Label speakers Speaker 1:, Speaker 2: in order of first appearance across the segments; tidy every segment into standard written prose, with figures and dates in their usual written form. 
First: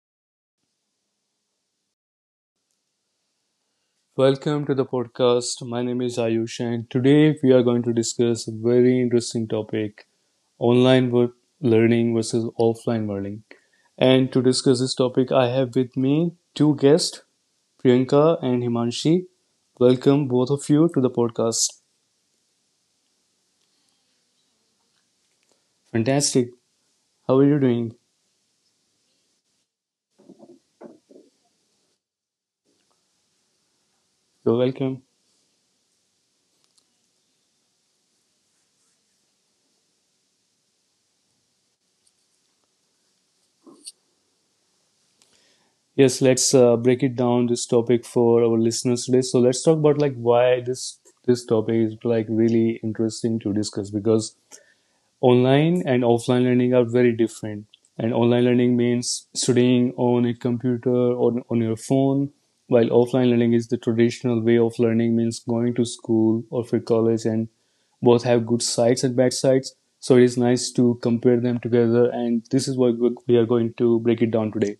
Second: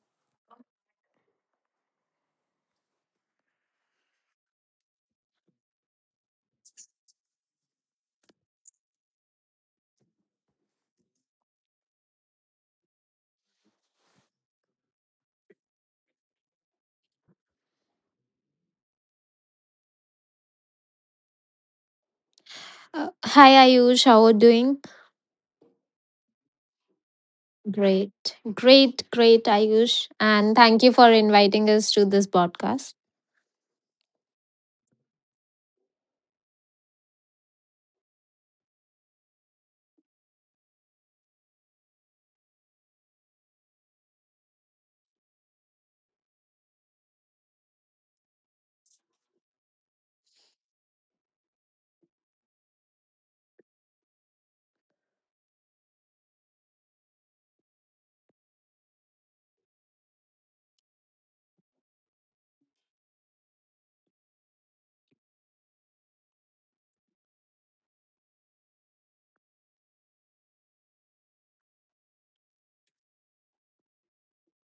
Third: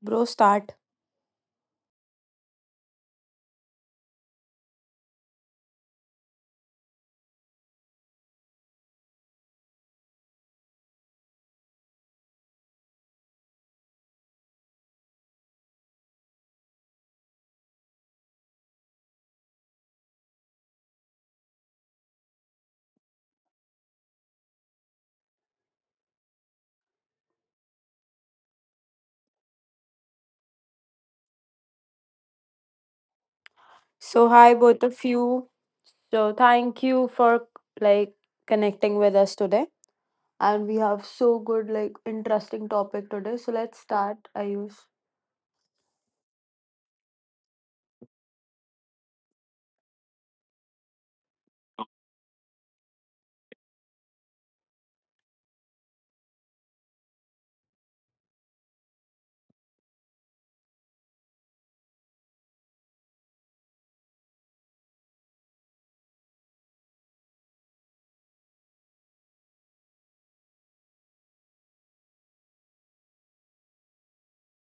Speaker 1: Bro, start.
Speaker 2: Welcome to the podcast. My name is Ayush, and today we are going to discuss a very interesting topic, online learning versus offline learning. And to discuss this topic, I have with me two guests, Priyanka and Himanshi. Welcome, both of you, to the podcast.
Speaker 3: Hi Ayush, how are you doing?
Speaker 2: Fantastic. How are you doing?
Speaker 3: Great, great, great Ayush, and thank you for inviting us to this podcast.
Speaker 1: So hi
Speaker 2: You're
Speaker 1: both
Speaker 2: welcome.
Speaker 1: of you. So thank you for like connecting with us today. And we have so good, like, interesting topic today. So let's start, Ayush.
Speaker 2: Yes, let's break it down this topic for our listeners today. So let's talk about like why this topic is like really interesting to discuss, because online and offline learning are very different. And online learning means studying on a computer or on your phone, while offline learning is the traditional way of learning, means going to school or for college, and both have good sides and bad sides. So it is nice to compare them together, and this is what we are going to break it down today.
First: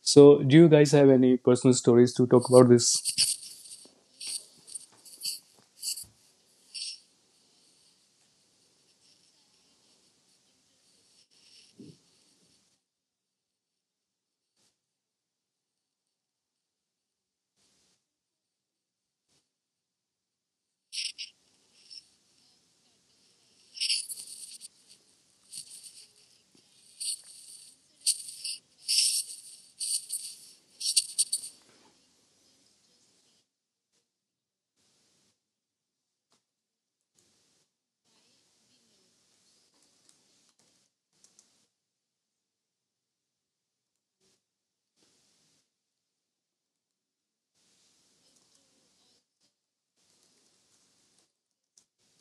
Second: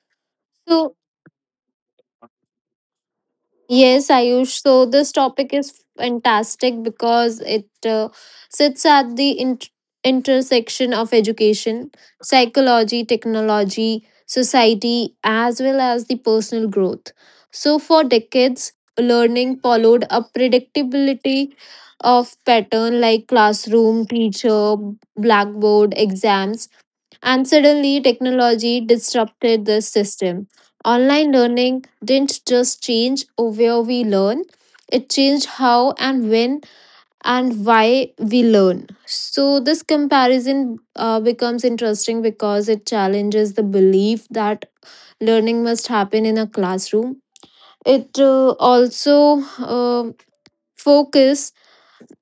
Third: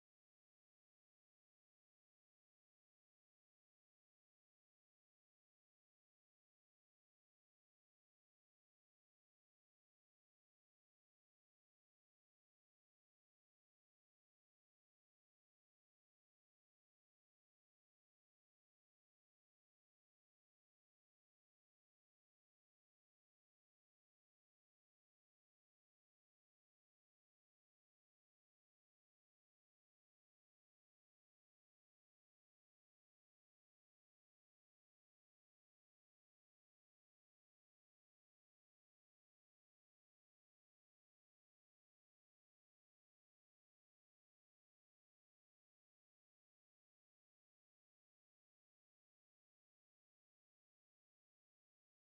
Speaker 2: So, do you guys
Speaker 3: So
Speaker 2: have any personal stories to talk about this?
Speaker 3: Yes, Ayush. So this topic is fantastic because it sits at the intersection of education, psychology, technology, society, as well as the personal growth. So for decades, learning followed a predictability of pattern like classroom, teacher, blackboard, exams and suddenly, technology disrupted this system. Online learning didn't just change where we learn, it changed how and when and why we learn. So, this comparison becomes interesting because it challenges the belief that learning must happen in a classroom. It also focuses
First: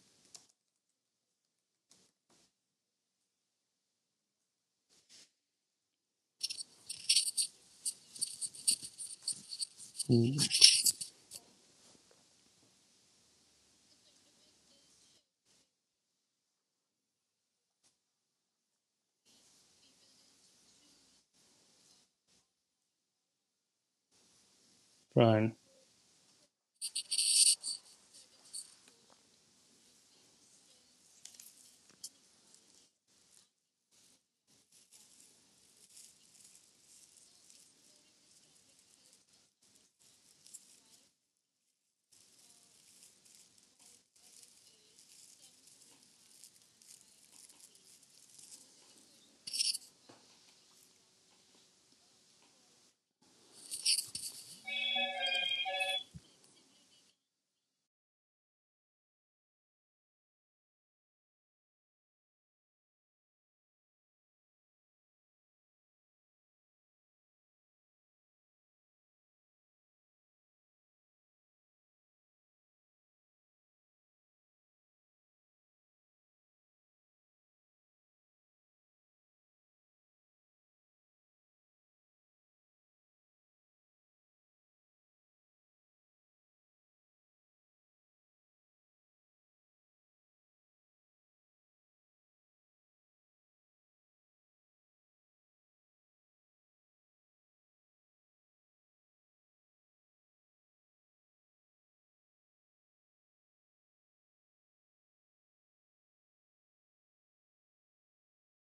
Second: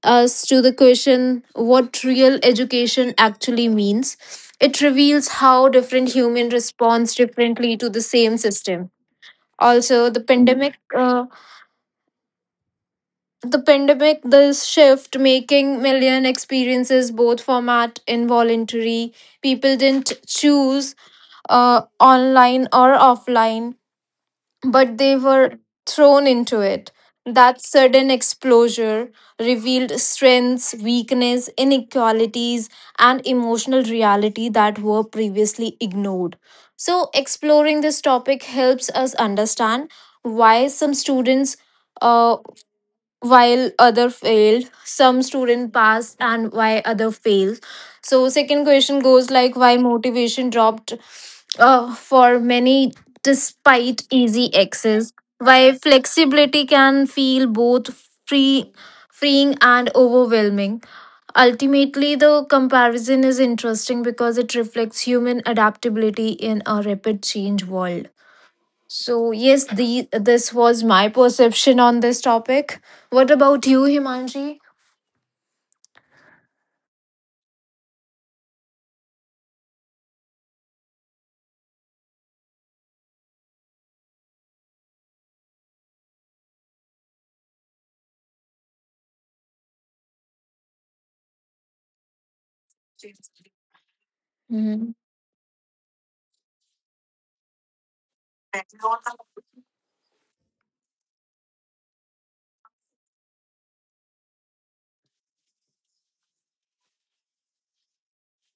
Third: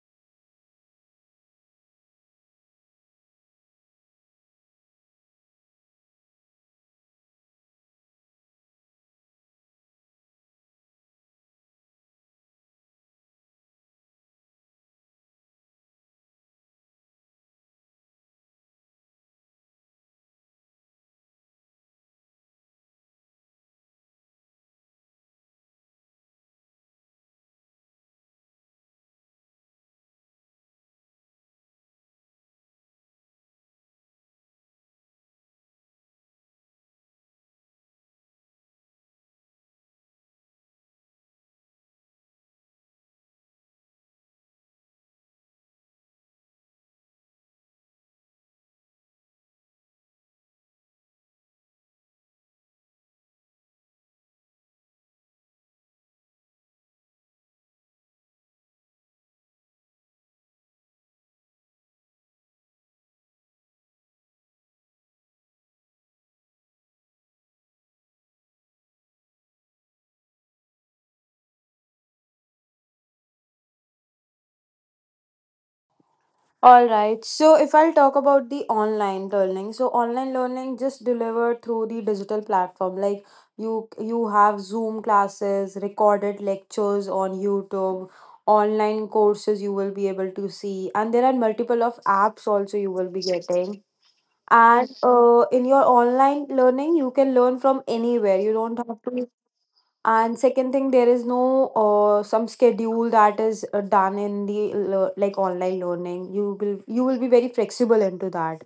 Speaker 3: us to the question what real education actually means. It reveals how different human responds differently to the same system. Also, the
Speaker 2: Right.
Speaker 3: pandemic, this shift making million experiences both format involuntary. People didn't choose online or offline but they were
Speaker 2: Brian.
Speaker 3: thrown into it. That sudden exposure revealed strengths, weakness, inequalities, and emotional reality that were previously ignored. So, exploring this topic helps us understand why some students. uh, while other failed some student passed and why other failed. So second question goes like why motivation dropped for many despite easy access, why flexibility can feel both free freeing and overwhelming. Ultimately the comparison is interesting because it reflects human adaptability in a rapid change world. So yes, the this was my perception on this topic. What about you, Himanshi?
Speaker 1: All right. So if I'll talk about the online learning, so online learning just delivered through the digital platform. Like you have Zoom classes, recorded lectures on YouTube, online courses you will be able to see, and there are multiple of apps also you will be getting. And
Speaker 3: Mhm.
Speaker 1: in your online learning you can learn from anywhere you don't have to. And second thing, there is no some schedule that is done in the like online learning, you will be very flexible into that.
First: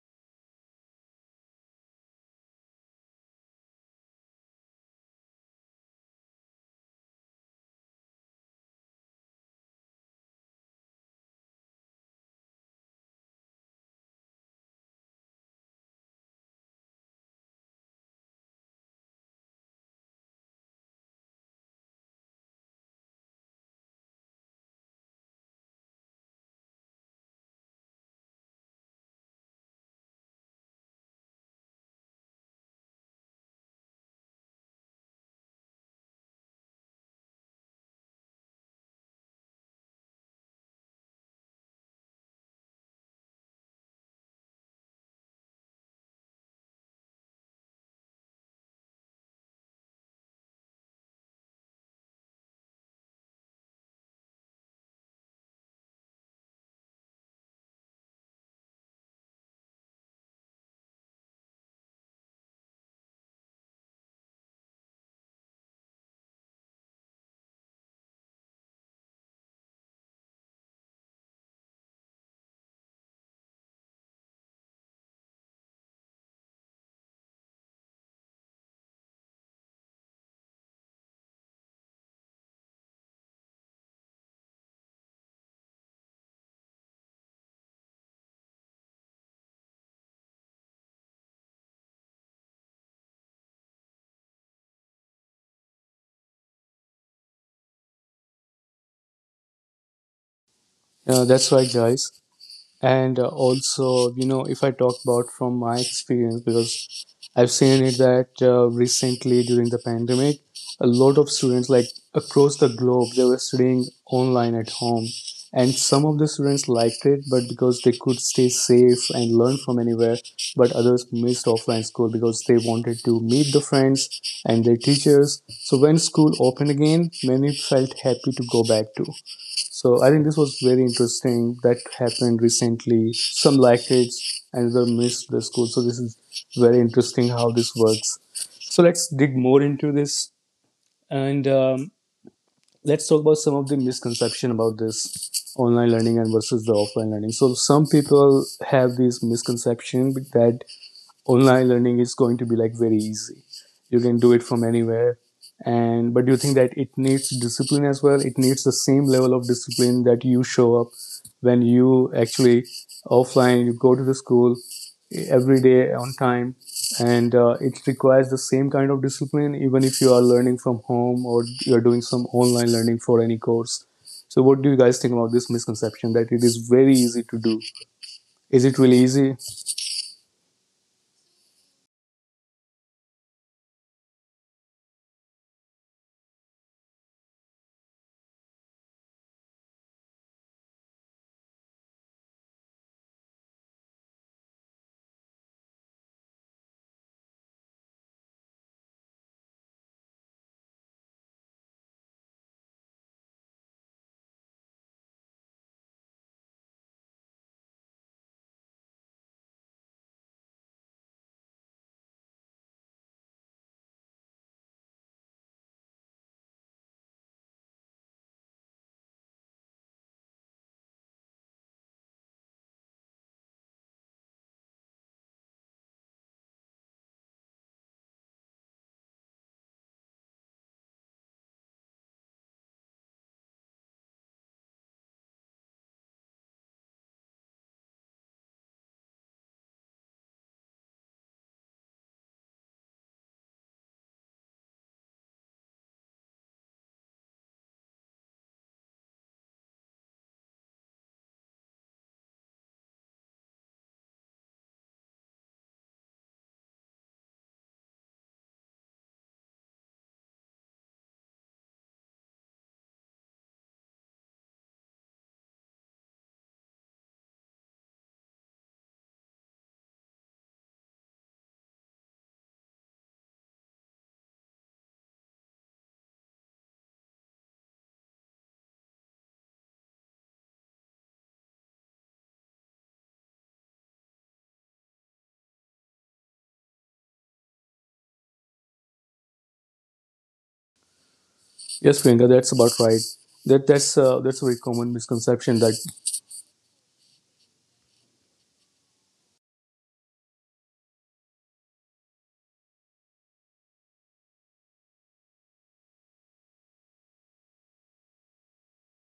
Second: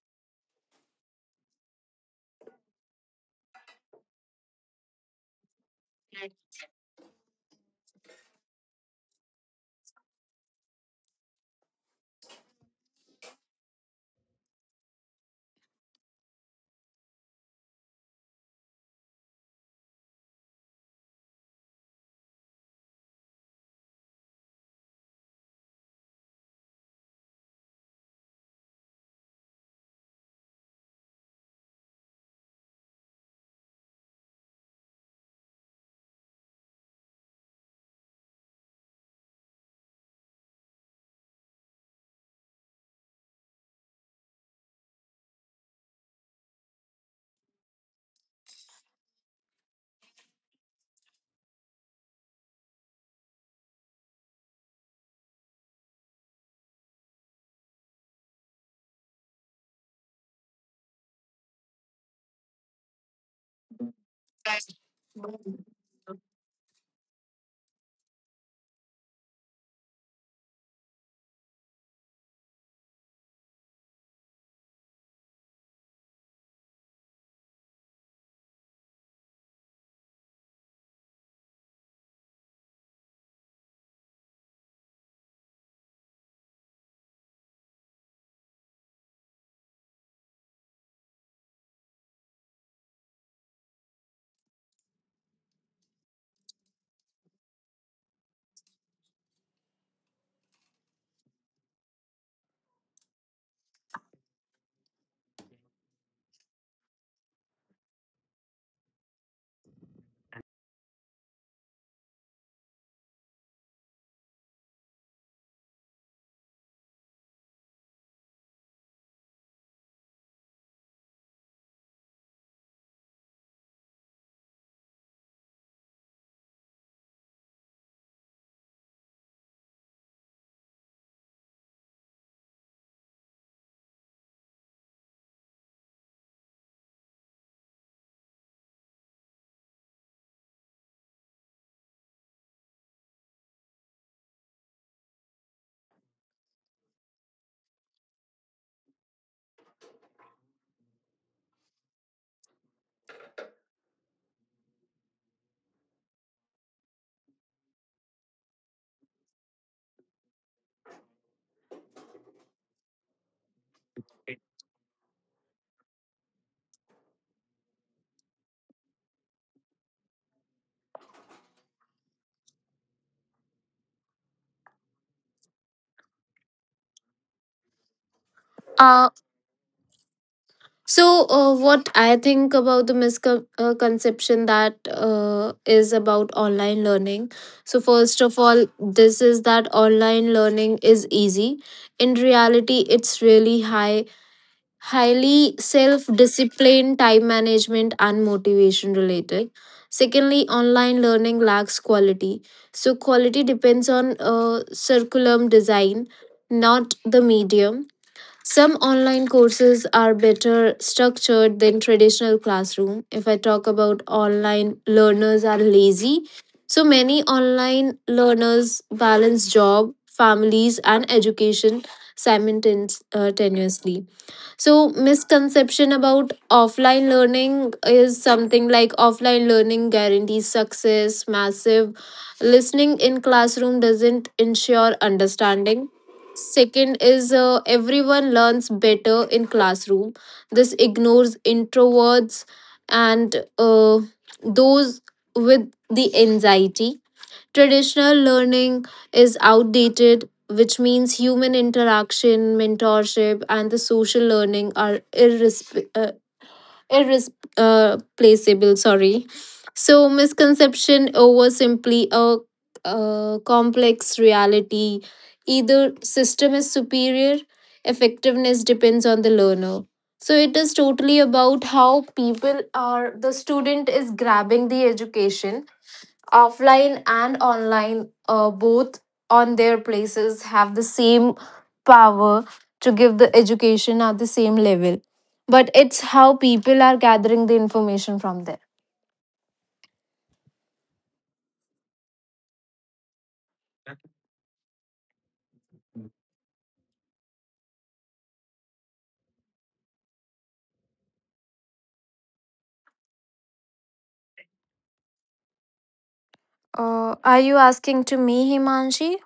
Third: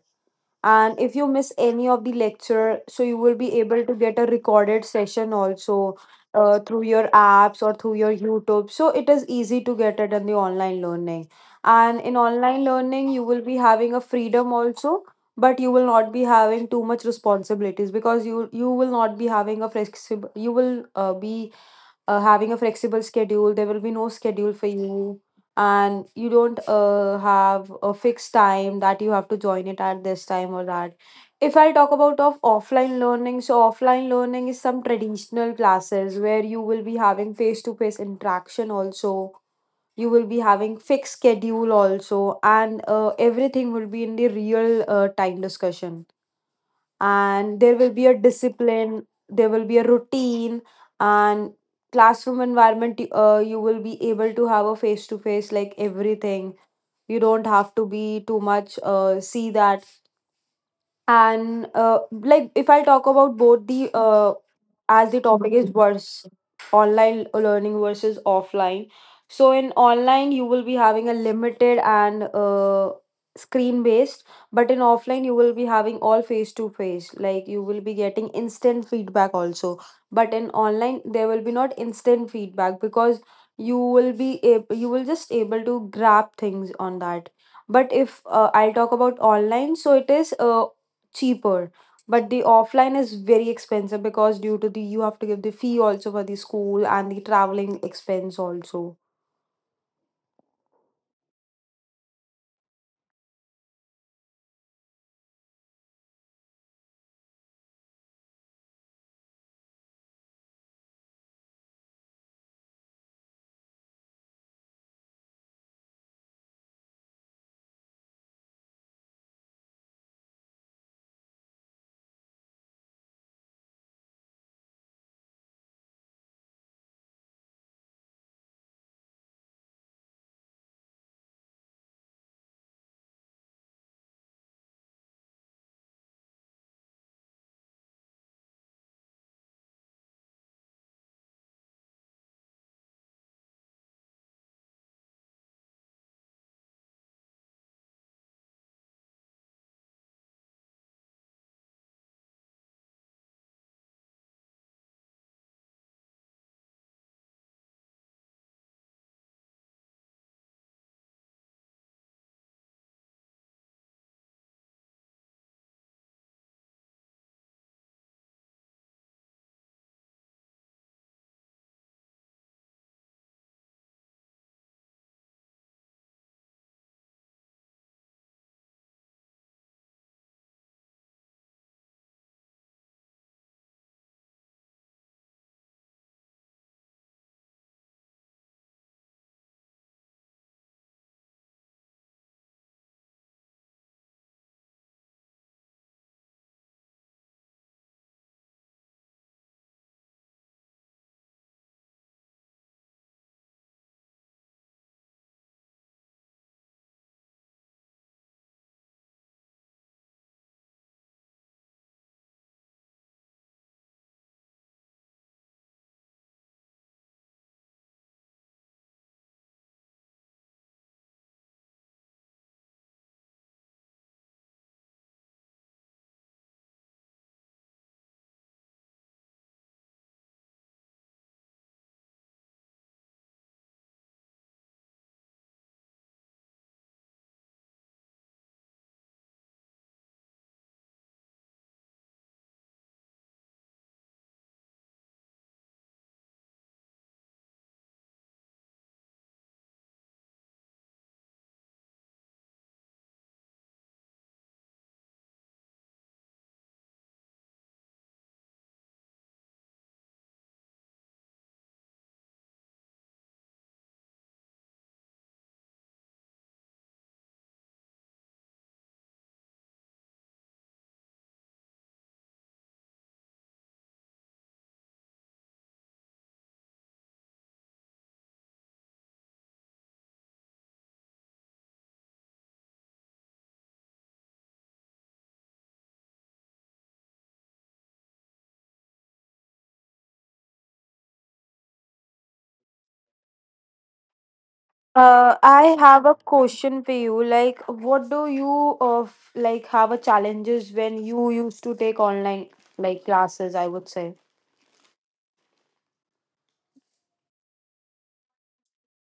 Speaker 1: And if you miss any of the lecture, so you will be able to get a recorded session also, through your apps or through your YouTube, so it is easy to get it in the online learning. And in online learning you will be having a freedom also, but you will not be having too much responsibilities because you will not be having a flexible, you will be having a flexible schedule, there will be no schedule for you. And you don't have a fixed time that you have to join it at this time or that. If I talk about of offline learning, so offline learning is some traditional classes where you will be having face to face interaction also. You will be having fixed schedule also, and everything will be in the real time discussion. And there will be a discipline, there will be a routine. And classroom environment, you will be able to have a face to face like everything. You don't have to be too much see that. And like if I talk about both the as the topic is worse, online learning versus offline. So in online, you will be having a limited and screen based, but in offline you will be having all face to face, like you will be getting instant feedback also. But in online there will be not instant feedback because you will just able to grab things on that. But if I'll talk about online, so it is cheaper, but the offline is very expensive because due to the you have to give the fee also for the school and the traveling expense also.
Speaker 2: That's right, guys. And also, if I talk about from my experience, because I've seen it that recently during the pandemic, a lot of students, like across the globe, they were studying online at home. And some of the students liked it, but because they could stay safe and learn from anywhere, but others missed offline school because they wanted to meet the friends and their teachers. So when school opened again, many felt happy to go back to. So I think this was very interesting. That happened recently. Some liked it, another missed the school. So this is very interesting how this works. So let's dig more into this, and let's talk about some of the misconception about this online learning and versus the offline learning. So some people have these misconception that online learning is going to be like very easy, you can do it from anywhere, and but do you think that it needs discipline as well? It needs the same level of discipline that you show up when you actually offline you go to the school every day on time, and it requires the same kind of discipline even if you are learning from home or you're doing some online learning for any course. So what do you guys think about this misconception that it is very easy to do? Is it
Speaker 3: Uh,
Speaker 2: really easy?
Speaker 3: what I think about the misconception that is about online learning. So first of all, this is that online learning is easy. In reality, it's really highly self discipline, time management, and motivation related. Secondly, online learning lacks quality. So, quality depends on curriculum design, not the medium. Some online courses are better structured than traditional classroom. If I talk about online learners are lazy, so many online learners balance job, families, and education simultaneously. So misconception about offline learning is something like offline learning guarantees success massive listening in classroom doesn't ensure understanding. Second is everyone learns better in classroom, this ignores introverts and those with the anxiety. Traditional learning is outdated, which means human interaction, mentorship, and the social learning are irreplaceable. Sorry. So, misconception over simply a complex reality. Either system is superior, effectiveness depends on the learner. So it is totally about how people are, the student is grabbing the education offline and online both on their places have the same power to give the education at the same level, but it's how people are gathering the information from there.
Speaker 2: Yes, Priyanka, that's about right. That's a very common misconception
Speaker 1: I
Speaker 2: that.
Speaker 1: have a question for you. Like, what do you like have a challenges when you used to take online like classes? I would say.
Speaker 3: Are you asking to me, Himanshi?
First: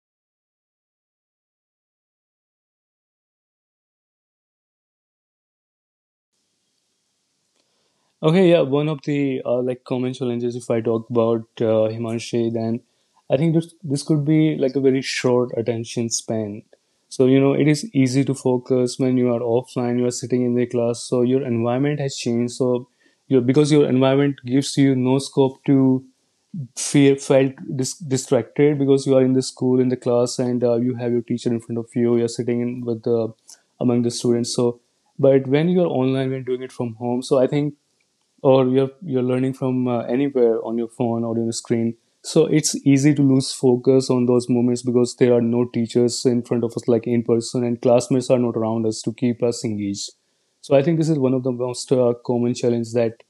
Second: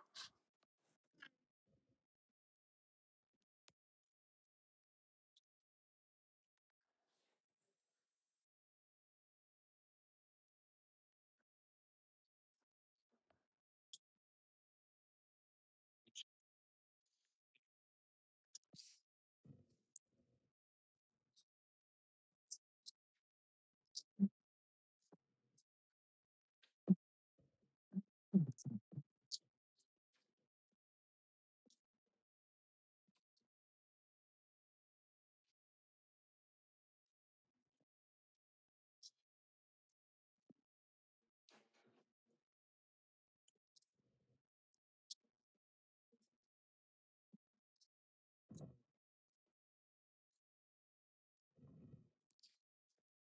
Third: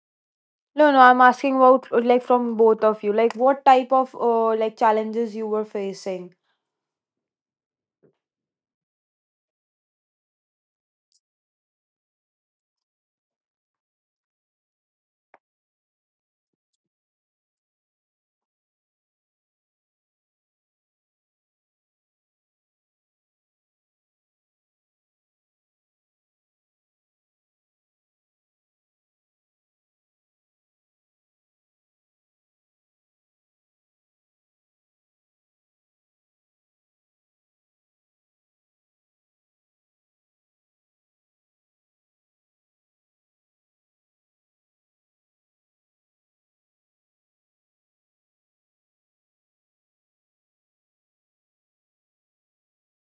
Speaker 1: No, no, I'm asking about like from both of you. Like, what type of like challenges you were facing?
Speaker 2: Okay, yeah, one of the like common challenges if I talk about Himanshi, then I think this could be like a very short attention span. So it is easy to focus when you are offline. You are sitting in the class, so your environment has changed. So you because your environment gives you no scope to feel distracted, because you are in the school in the class, and you have your teacher in front of you. You're sitting in with the among the students, so but when you're online, when doing it from home, so I think, or you're learning from anywhere on your phone or on your screen, so it's easy to lose focus on those moments, because there are no teachers in front of us like in person and classmates are not around us to keep us engaged. So I think this is one of the most common challenges that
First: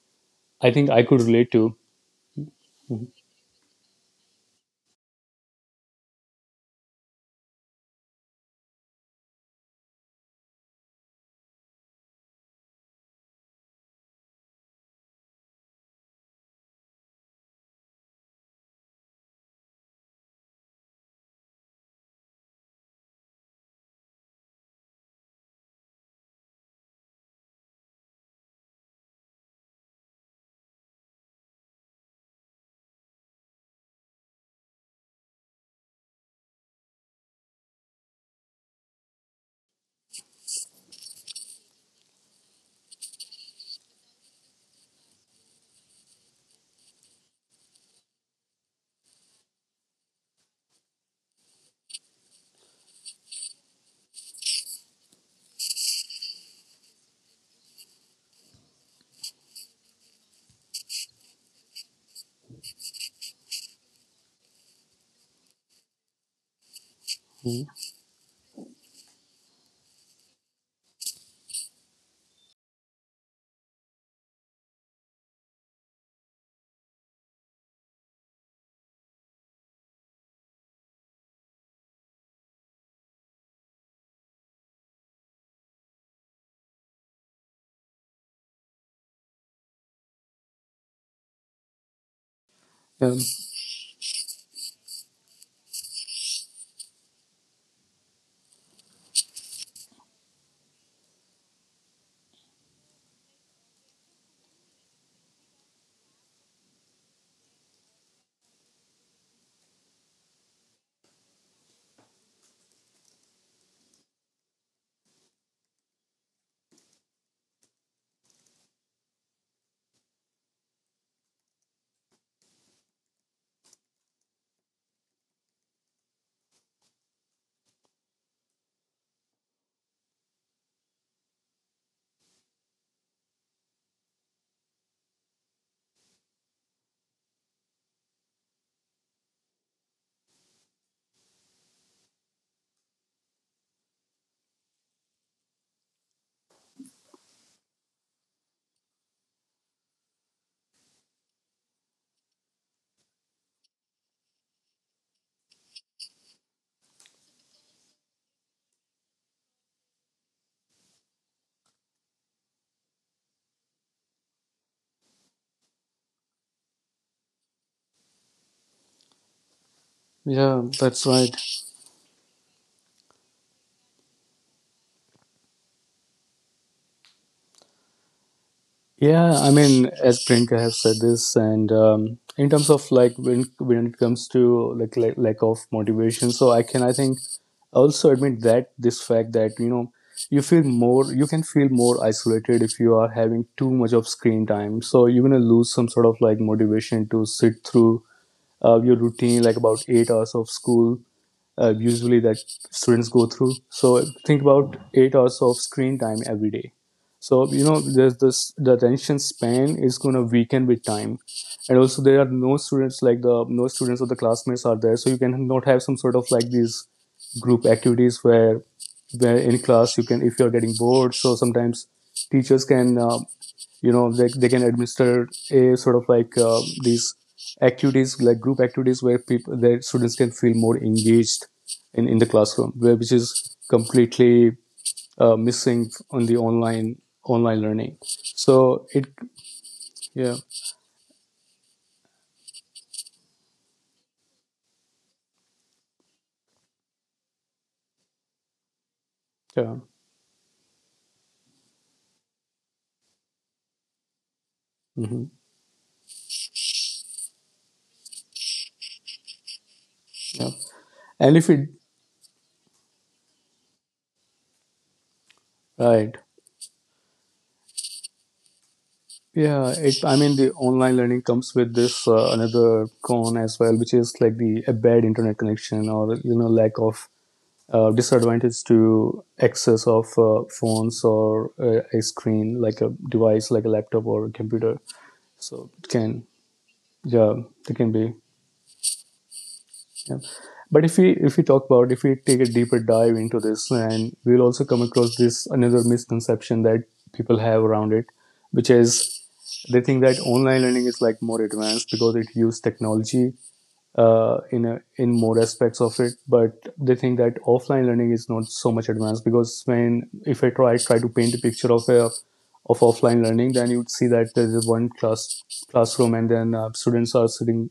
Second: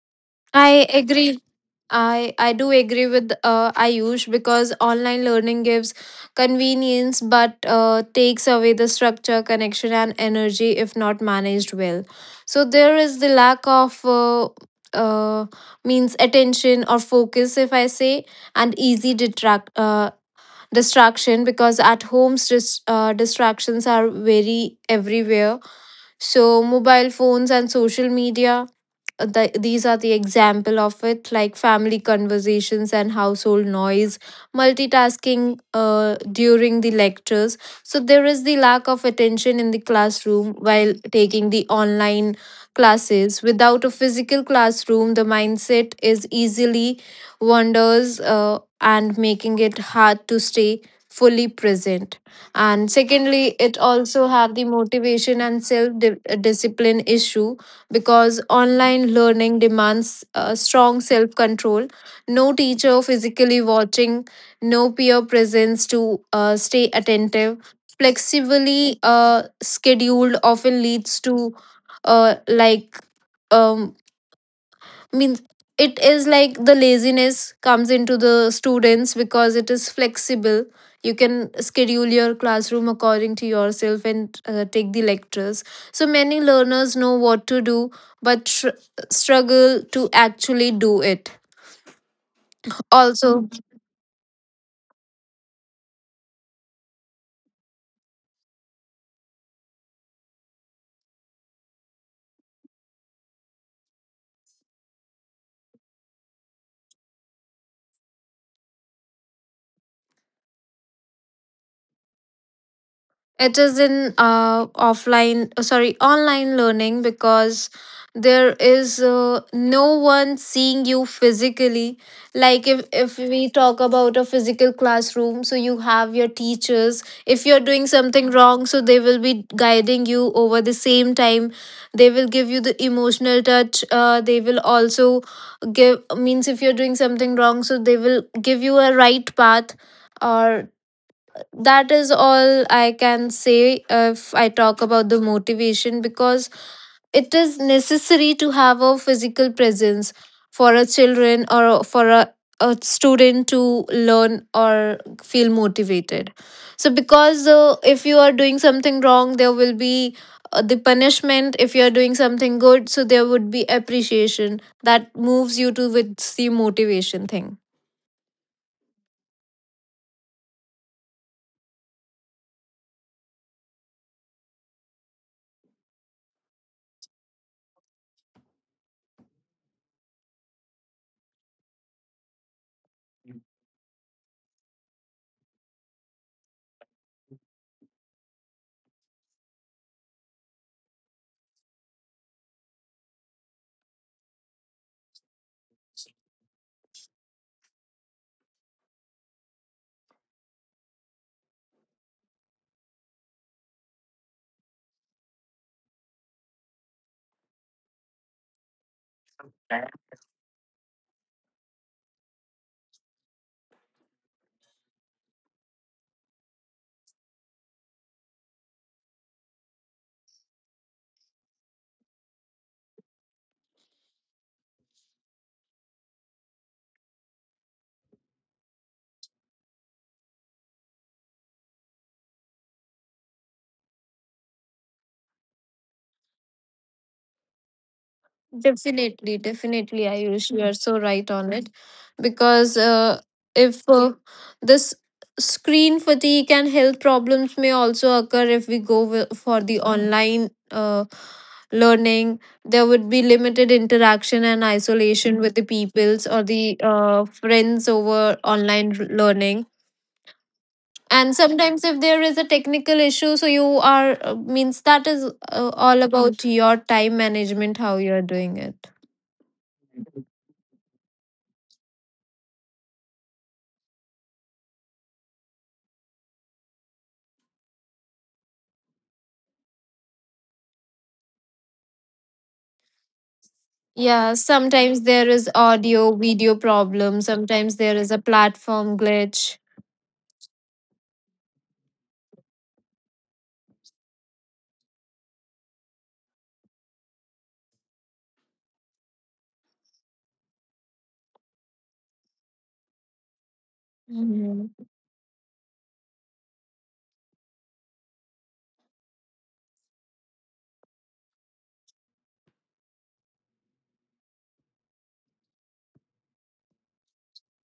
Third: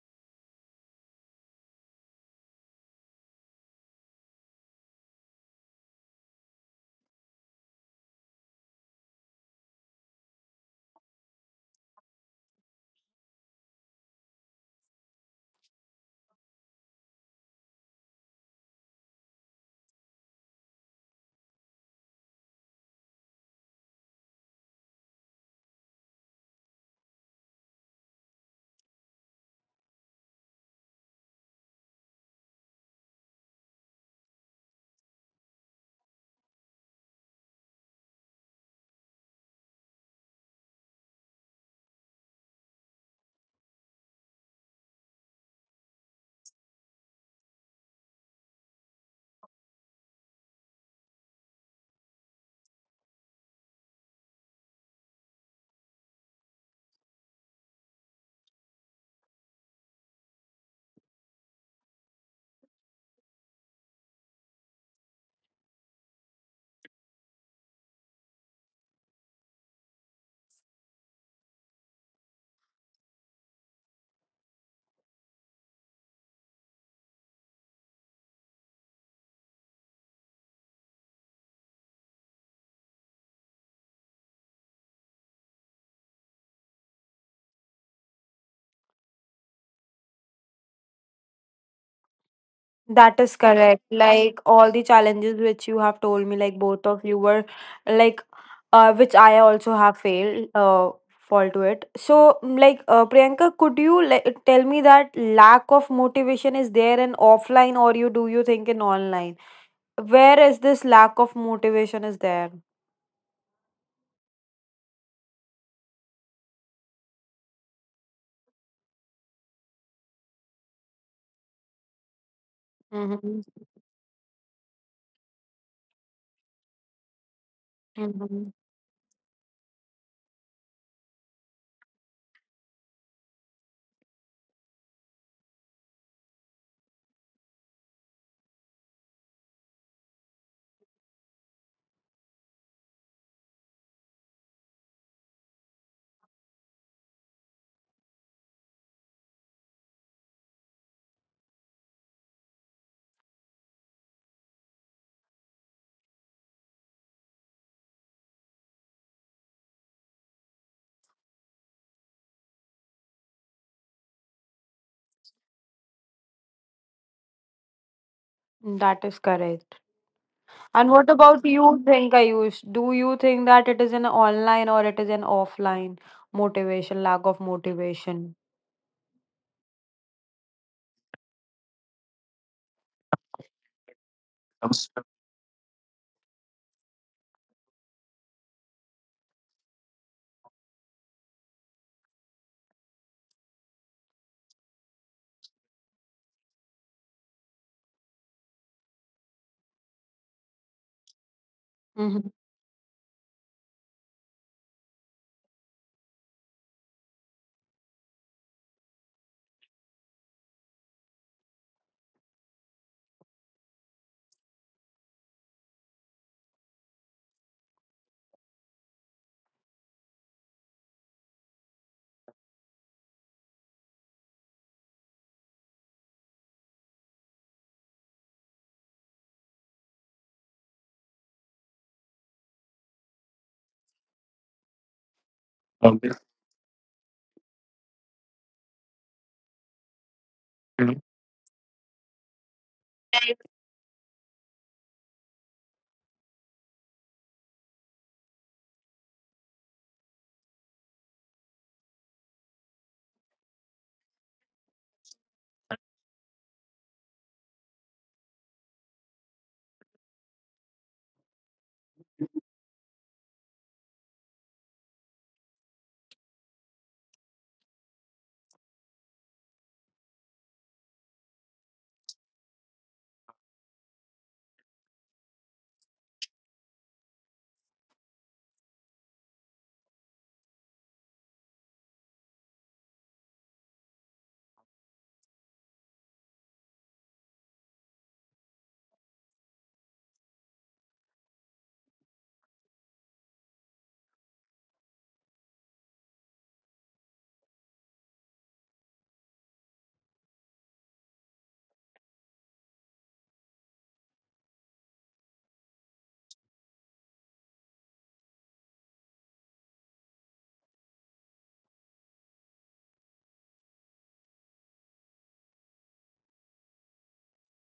Speaker 2: I
Speaker 3: I
Speaker 2: think I could
Speaker 3: agree.
Speaker 2: relate to.
Speaker 3: I do agree with Ayush because online learning gives convenience but takes away the structure, connection, and energy if not managed well. So there is the lack of uh, means attention or focus, if I say, and easy detract distraction because at homes distractions are very everywhere. So mobile phones and social media, these are the example of it like family conversations and household noise, multitasking during the lectures. So there is the lack of attention in the classroom while taking the online classes. Without a physical classroom the mindset is easily wanders and making it hard to stay fully present. And secondly it also have the motivation and discipline issue, because online learning demands strong self control. No teacher physically watching, no peer presence to stay attentive.
Speaker 2: Mhm.
Speaker 3: Flexibly scheduled often leads to uh, like um, means it is like the laziness comes into the students because it is flexible, you can schedule your classroom according to yourself and take the lectures. So many learners know what to do but struggle to actually do it
Speaker 2: Um,
Speaker 3: also.
Speaker 1: That is correct. Like all the challenges which you have told me, like both of you were like which I also have failed fall to it. So like Priyanka, could you like tell me that lack of motivation is there in offline, or you do you think in online? Where is this lack of motivation is there?
Speaker 3: It is in online learning because there is no one seeing you physically. Like if we
Speaker 1: Mm-hmm.
Speaker 3: talk about a physical classroom, so you have your teachers. If you're doing something
Speaker 1: Mm-hmm.
Speaker 3: wrong, so they will be guiding you over the same time. They will give you the emotional touch. They will also give, means if you're doing something wrong, so they will give you a right path, or that is all I can say if I talk about the motivation. Because it is necessary to have a physical presence for a children or for a student to learn or feel motivated. So, because if you are doing something wrong, there will be the punishment. If you are doing something good, so there would be appreciation that moves you to with the motivation thing.
Speaker 1: That is correct.
Speaker 2: Yeah,
Speaker 1: And
Speaker 2: that's
Speaker 1: what
Speaker 2: right.
Speaker 1: about you think, Ayush? Do you think that it is an online or it is an offline motivation, lack of motivation?
Speaker 2: Yeah, I mean, as Priyanka has said this, and in terms of like when it comes to like, lack of motivation, so I think also admit that this fact that you know you can feel more isolated if you are having too much of screen time. So you're gonna lose some sort of like motivation to sit through your routine, like about 8 hours of school, usually
Speaker 1: Mm-hmm.
Speaker 2: that students go through. So think about 8 hours of screen time every day. So there's this the attention span is going to weaken with time, and also there are no students, like, the no students or the classmates are there, so you can not have some sort of like these group activities where in class you can, if you are getting bored. So sometimes teachers can, you know, they can administer a sort of like these activities like group activities where people their students can feel more engaged in, the classroom which is completely missing on the online learning, so it—
Speaker 3: Definitely, definitely,
Speaker 2: Yeah.
Speaker 3: Ayush, you are so right on it. Because if this screen fatigue and health problems may also occur if we go for
Speaker 2: Yeah.
Speaker 3: the online learning. There would be limited interaction and
Speaker 2: Hmm.
Speaker 3: isolation with the peoples or the friends over online learning.
Speaker 2: Yeah. And
Speaker 3: And
Speaker 2: if it—
Speaker 3: sometimes, if there is a technical issue, so you are means that is all
Speaker 2: Right.
Speaker 3: about your time management, how you are doing it.
Speaker 2: Yeah, it, I mean the online learning comes with this another con as well, which is like the a bad internet connection, or lack of disadvantage to access of phones, or a screen like a device like a laptop or a
Speaker 3: Yeah,
Speaker 2: computer,
Speaker 3: sometimes there is
Speaker 2: so it
Speaker 3: audio,
Speaker 2: can—
Speaker 3: video problem.
Speaker 2: Yeah. It
Speaker 3: Sometimes
Speaker 2: can
Speaker 3: there is
Speaker 2: be—
Speaker 3: a platform glitch.
Speaker 2: Yeah. But if we talk about, if we take a deeper dive into this, and we'll also come across this another misconception that people have around it, which is they think that online learning is like more advanced because it uses technology in a,
Speaker 3: Mhm.
Speaker 2: in more aspects of it, but they think that offline learning is not so much advanced. Because when if I try to paint a picture of a of offline learning, then you'd see that there's one classroom, and then students are sitting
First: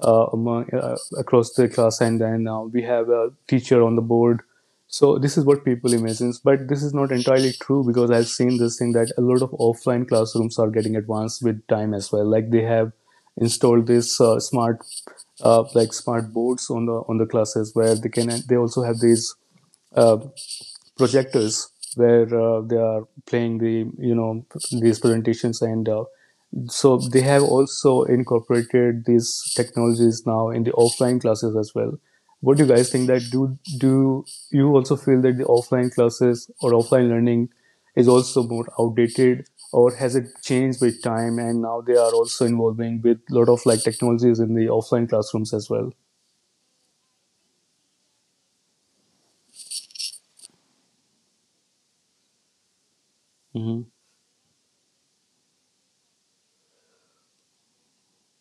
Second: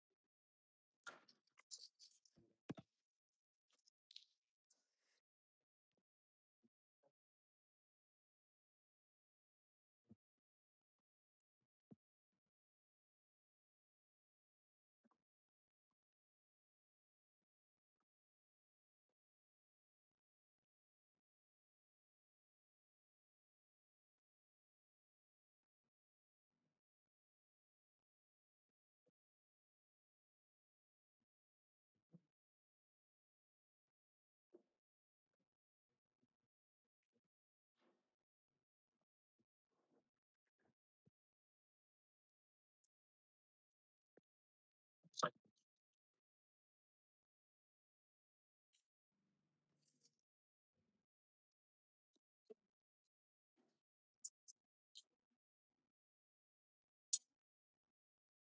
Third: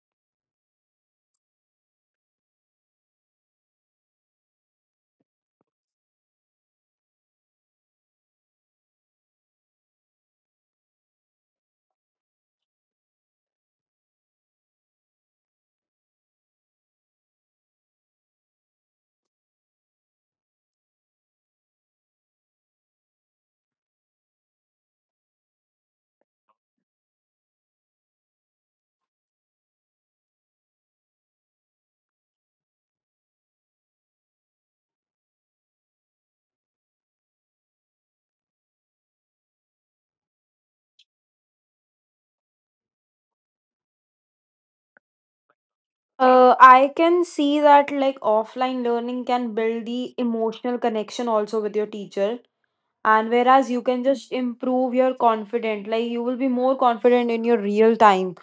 Speaker 2: across the class, and then we have a teacher on the board. So this is what people imagine, but this is not entirely true, because I've seen this thing that a lot of offline classrooms are getting advanced with time as well. Like they have installed this smart, boards on the classes where they can. They also have these uh, projectors where they are playing the these presentations, and so they have also incorporated these technologies now in the offline classes as well. What do you guys think that do you also feel that the offline classes or offline learning is also more outdated, or has it changed with time and now they are also involving with a lot of like technologies in the offline classrooms as well?
Speaker 1: I can see that like offline learning can build the emotional connection also with your teacher, and whereas you
Speaker 2: Mm-hmm.
Speaker 1: can just improve your confidence, like you will be more confident in your real time.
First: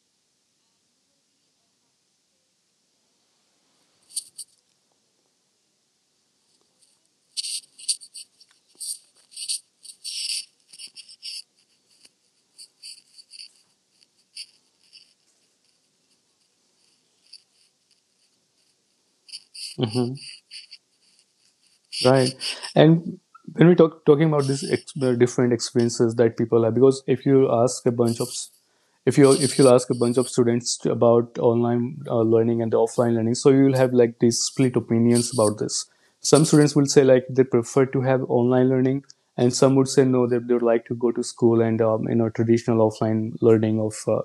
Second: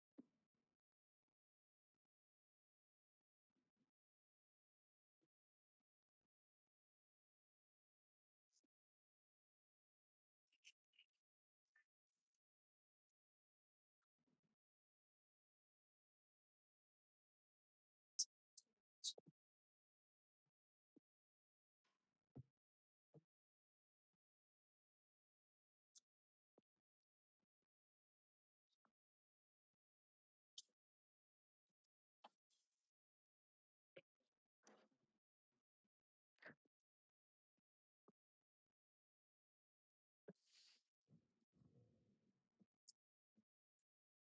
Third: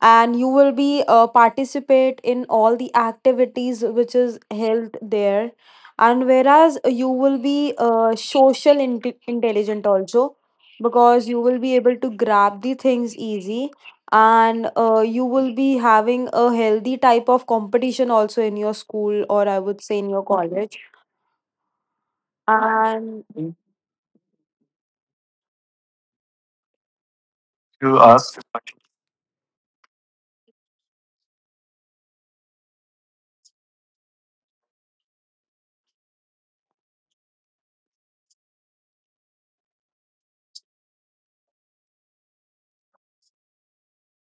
Speaker 1: And you will be participate in all the activities which is held there. And whereas you will be social intelligent also, because you will be able to grab the things easy. And you will be having a healthy type of competition also in your school, or I would say in your college.
Speaker 2: Right. And
Speaker 1: And
Speaker 2: when we talking about these the different experiences that people have, because if you ask a bunch of s- if you, ask a bunch of students about online learning and the offline learning, so you will have like these split opinions about this. Some students will say like they prefer to have online learning, and some would say no, they would like to go to school and you know traditional offline learning of uh,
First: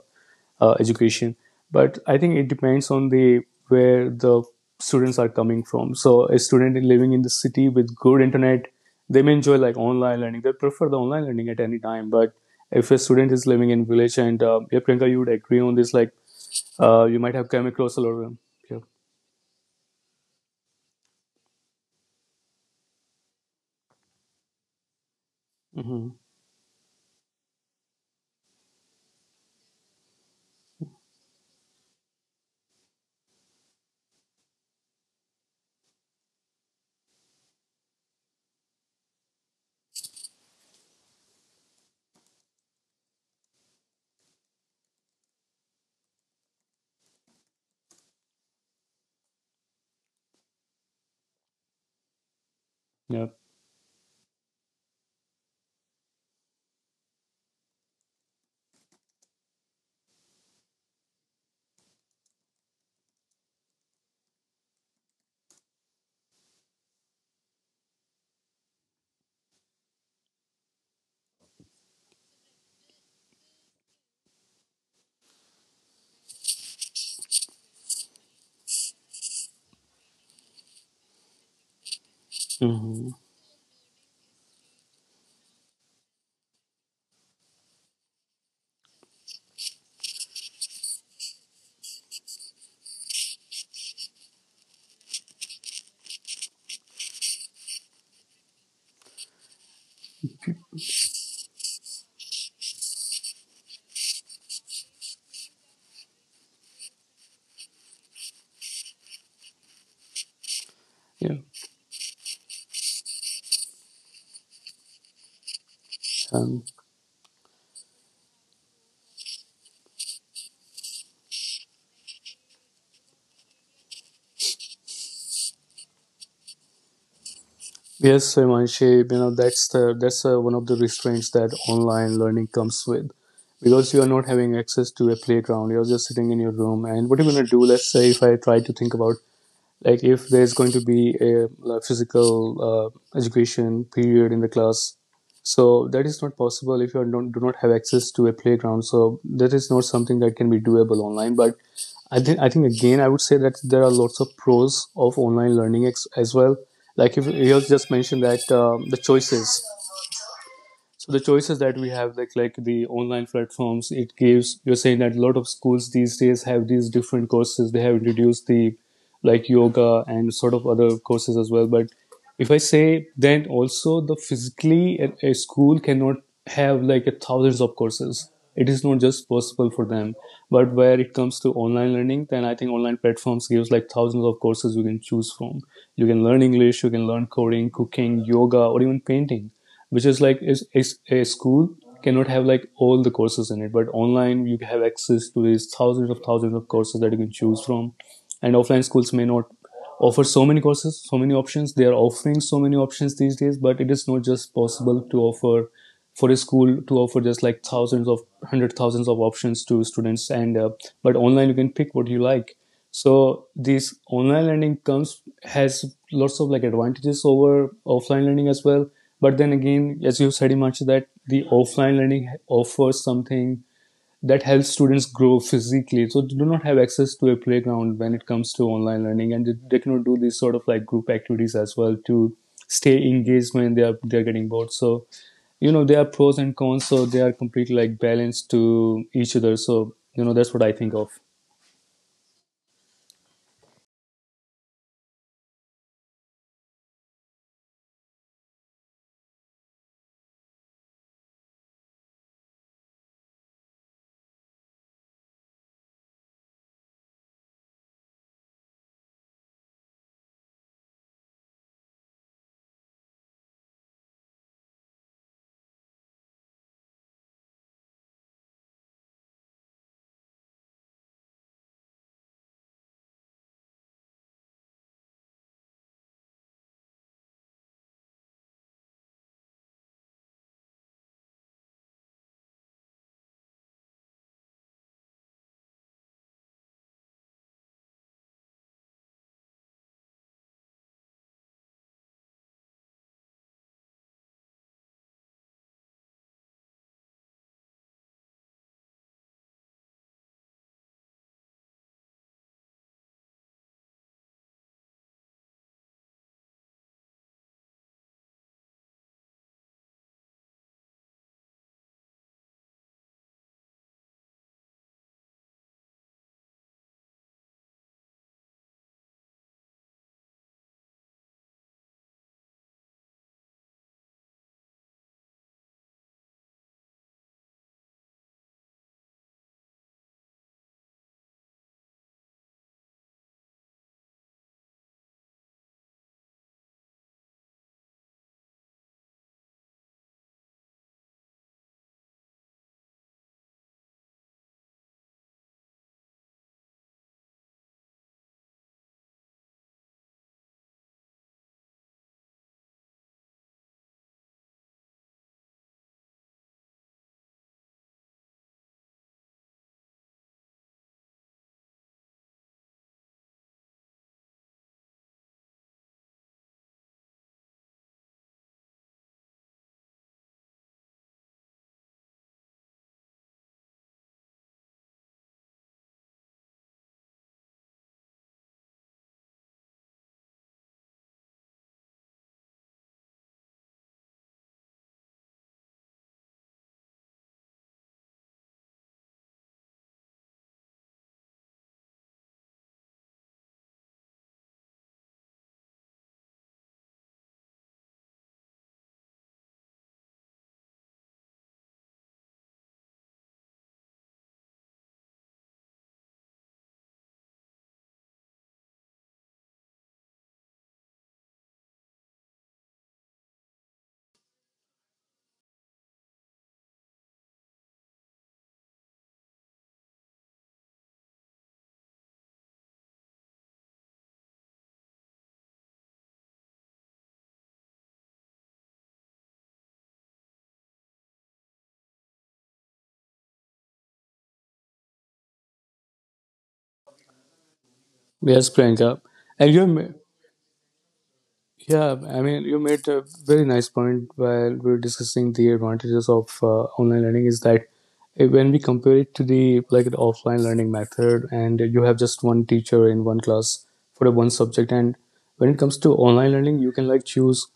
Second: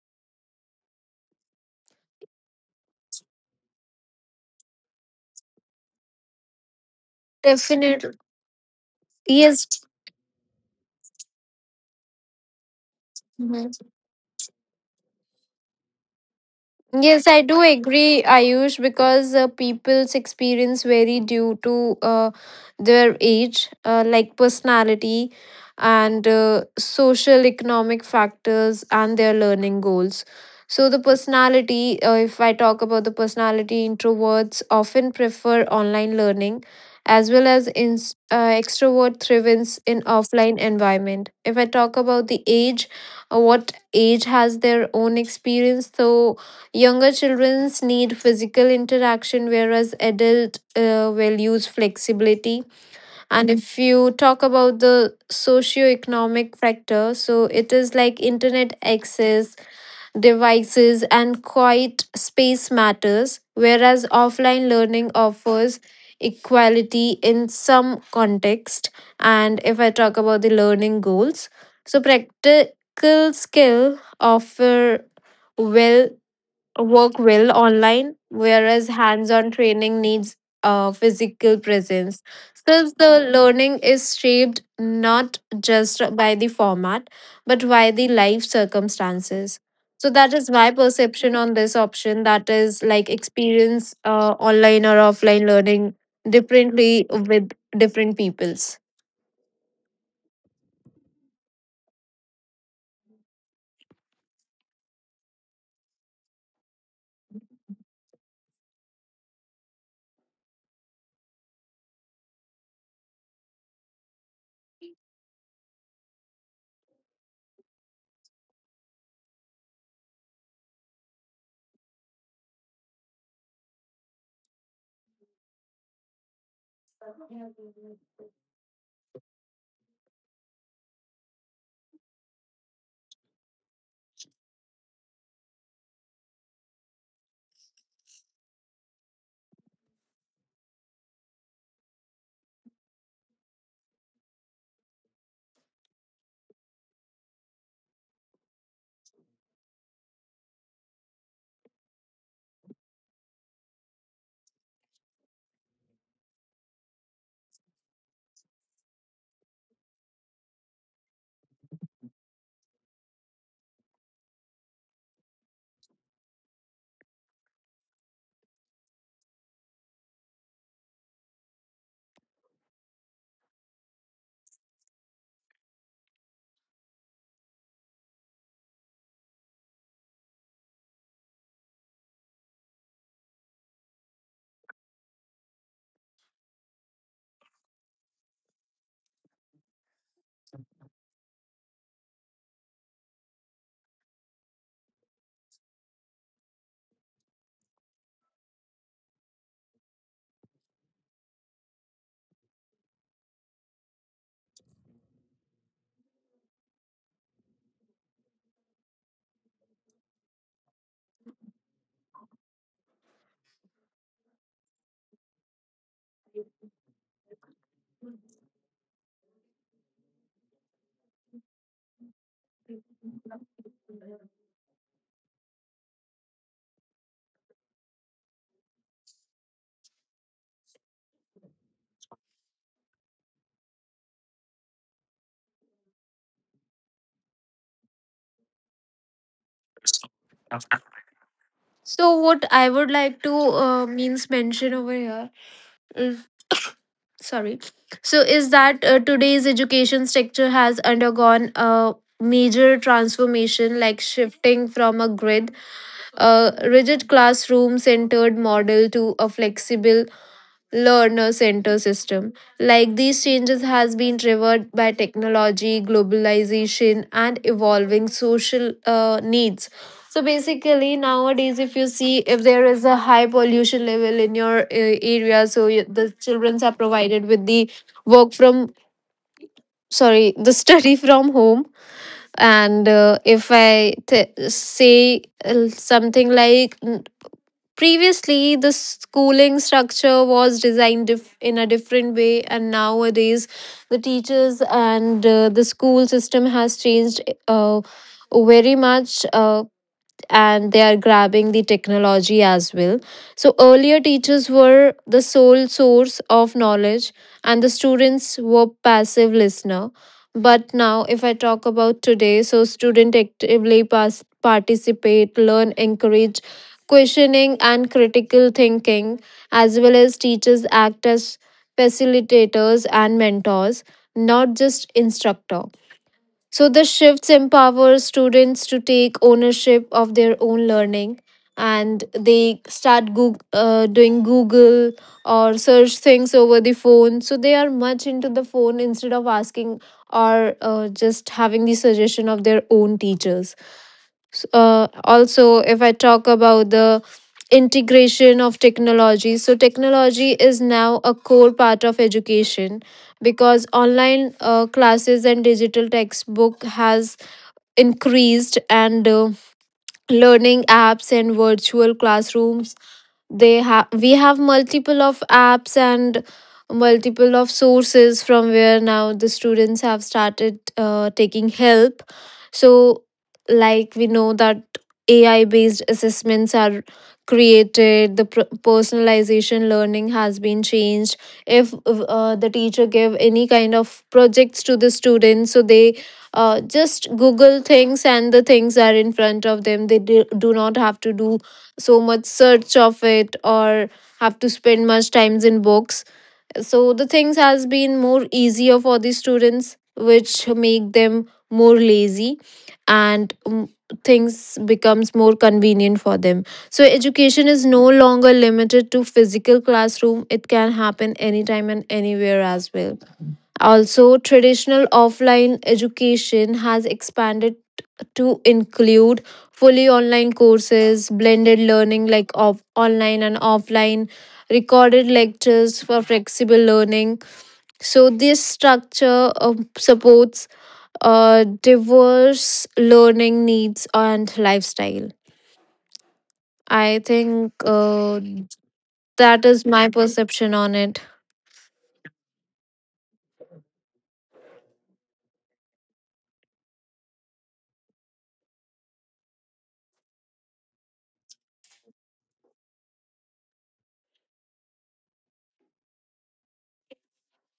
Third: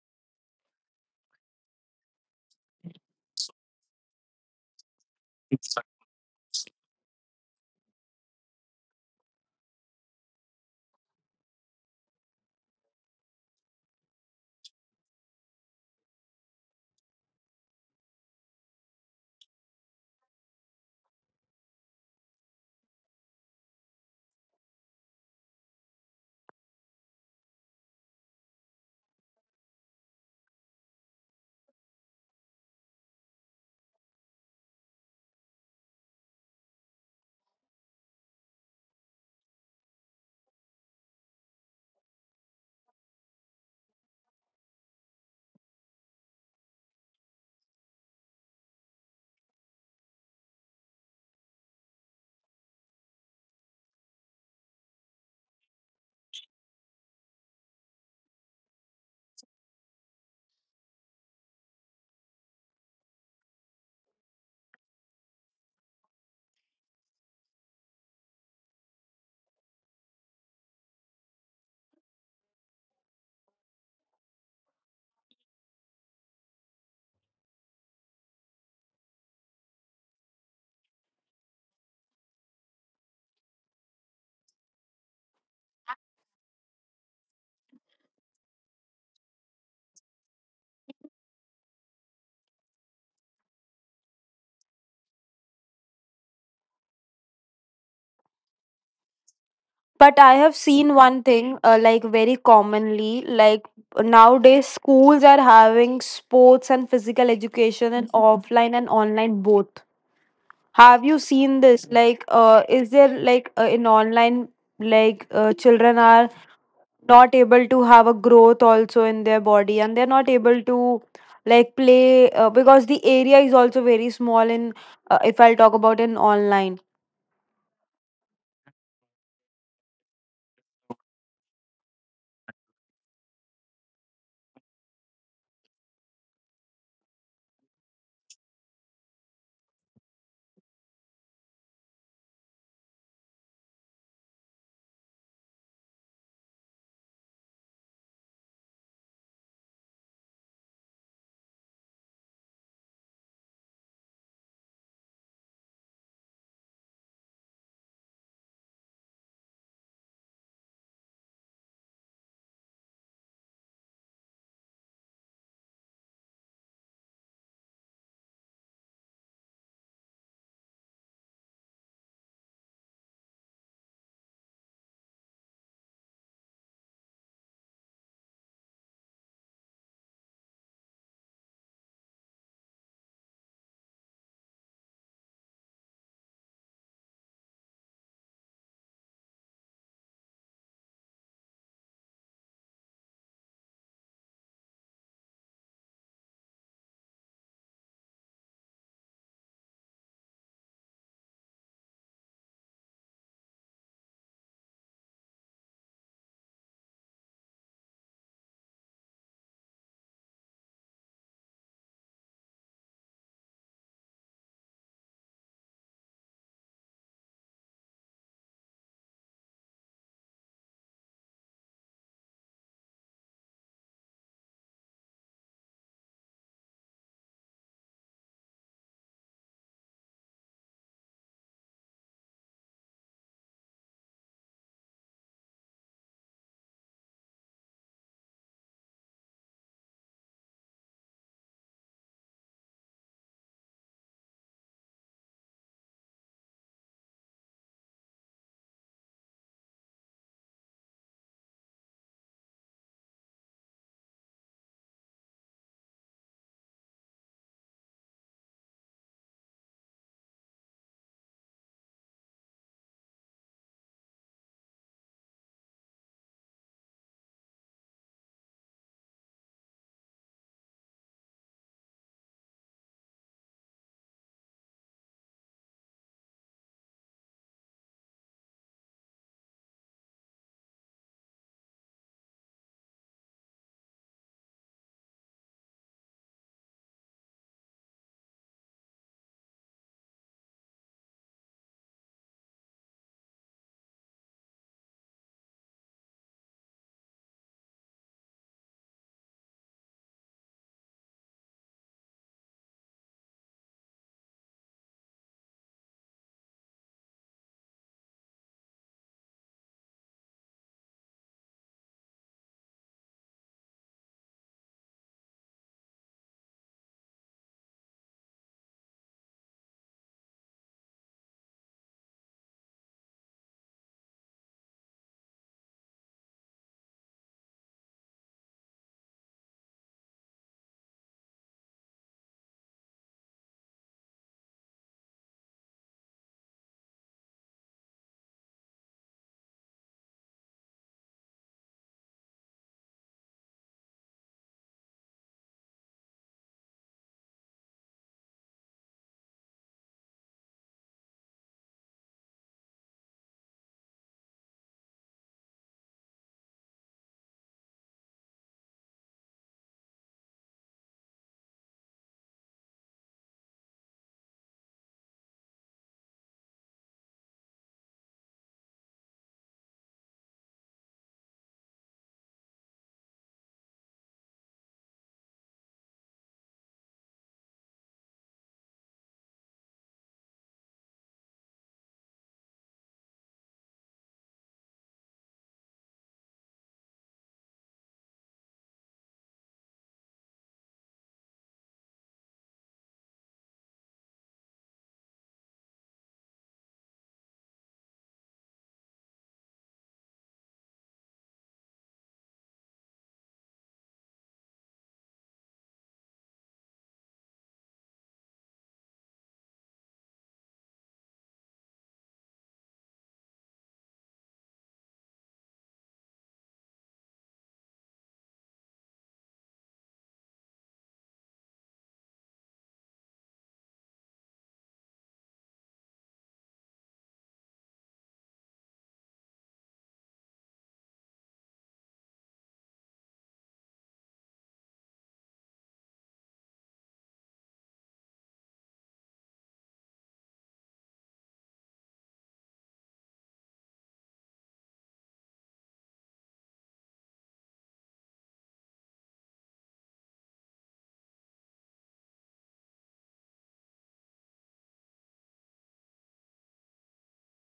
Speaker 2: uh, education. But I think it depends on the where the students are coming from. So a student living in the city with
Speaker 3: Definitely.
Speaker 2: good internet, they may enjoy
Speaker 3: Yes.
Speaker 2: like online learning, they prefer the online learning at any time. But if a student is living in village and yeah, Priyanka, you would agree on this, like you
Speaker 3: Yes,
Speaker 2: might
Speaker 3: I
Speaker 2: have
Speaker 3: do
Speaker 2: chemicals,
Speaker 3: agree,
Speaker 2: or— Yeah.
Speaker 3: Ayush, because people's experience vary due to their age, like personality
Speaker 2: Mm-hmm.
Speaker 3: and social economic factors and their learning goals. So, if I talk about the personality, introverts often prefer online learning as well as extrovert thrives in offline environment. If I talk about the age, what age has their own experience, so younger childrens need physical interaction, whereas adult will use flexibility.
Speaker 2: Yeah.
Speaker 3: And if you talk about the socio-economic factor, so it is like internet access, devices, and quiet space matters, whereas offline learning offers equality in some context. And if I talk about the learning goals, so practical skill offer well work well online, whereas hands on training needs physical presence. Thus,
Speaker 2: Mm-hmm.
Speaker 3: the learning is shaped not just by the format, but by the life circumstances. So, that is my perception on this option that is like experience online or offline learning differently with different peoples.
Speaker 1: But I have seen one thing, like very commonly, like nowadays schools are having sports and physical education in offline and online both. Have you
Speaker 2: Yeah.
Speaker 1: seen this? Like, is there like in online, like children are
Speaker 2: Um,
Speaker 1: not able to have a growth also in their body, and they're not able to like play because the area is also very small in if I'll talk about in online.
Speaker 2: Yes, Himanshi, that's one of the restraints that online learning comes with, because you are not having access to a playground. You're just sitting in your room, and what are you gonna do? Let's say if I try to think about, like, if there's going to be a, physical education period in the class. So that is not possible if you don't do not have access to a playground, so that is not something that can be doable online. But I think again, I would say that there are lots of pros of online learning as well. Like, if you just mentioned that the choices, so the choices that we have, like, the online platforms it gives. You're saying that a lot of schools these days have these different courses. They have introduced the, like, yoga and sort of other courses as well. But if I say, then also the physically a school cannot have, like, a thousands of courses. It is not just possible for them. But where it comes to online learning, then I think online platforms gives like thousands of courses you can choose from. You can learn English, you can learn coding, cooking, yoga, or even painting, which is like is a school cannot have like all the courses in it. But online you have access to these thousands of courses that you can choose from. And offline schools may not offer so many courses, so many options. They are offering so many options these days, but it is not just possible to offer, for a school to offer just like thousands of, hundred thousands of options to students. And but online you can pick what you like. So this online learning comes, has lots of like advantages over offline learning as well. But then again, as you said, Himanshu, that the offline learning offers something that helps students grow physically. So they do not have access to a playground when it comes to online learning, and they cannot do these sort of like group activities as well to stay engaged when they're getting bored. So, you know, there are pros and cons. So they are completely like balanced to each other. So, you know, that's what I think of.
Speaker 3: So, what I would like to means mention over here, sorry, so is that today's education sector has undergone a major transformation like shifting from a rigid classroom centered model to a flexible learner centered system. Like these changes has been driven by technology globalization and evolving social needs. So basically nowadays if you see if there is a high pollution level in your area, so you, the children are provided with the work from sorry the study from home. And if I t- say something like previously, the schooling structure was designed in a different way, and nowadays, the teachers and the school system has changed uh, very much. And they are grabbing the technology as well. So, earlier teachers were the sole source of knowledge, and the students were passive listener. But now, if I talk about today, so student actively participate, learn, encourage questioning and critical thinking, as well as teachers act as facilitators and mentors, not just instructor. So the shifts empower students to take ownership of their own learning, and they start doing Google or search things over the phone. So they are much into the phone instead of asking or just having the suggestion of their own teachers. Also, if I talk about the integration of technology, so technology is now a core part of education, because online classes and digital textbook has increased and learning apps and virtual classrooms, they have we have multiple of apps and multiple of sources from where now the students have started taking help. So like we know that AI based assessments are created, the personalization learning has been changed. If the teacher give any kind of projects to the students, so they just google things and the things are in front of them, they do not have to do so much search of it or have to spend much times in books. So the things has been more easier for the students which make them more lazy, and things becomes more convenient for them. So education is no longer limited to physical classroom, it can happen anytime and anywhere as well. Also, traditional offline education has expanded to include fully online courses, blended learning like of online and offline, recorded lectures for flexible learning. So, this structure supports diverse learning needs and lifestyle. I think
Speaker 2: Yes, Priyanka. and
Speaker 3: That
Speaker 2: you
Speaker 3: is
Speaker 2: ma-
Speaker 3: my perception on it.
Speaker 2: yeah, I mean, you made a very nice point while we were discussing the advantages of online learning, is that when we compare it to the, like, the offline learning method and you have just one teacher in one class for the one subject. And when it comes to online learning, you can like choose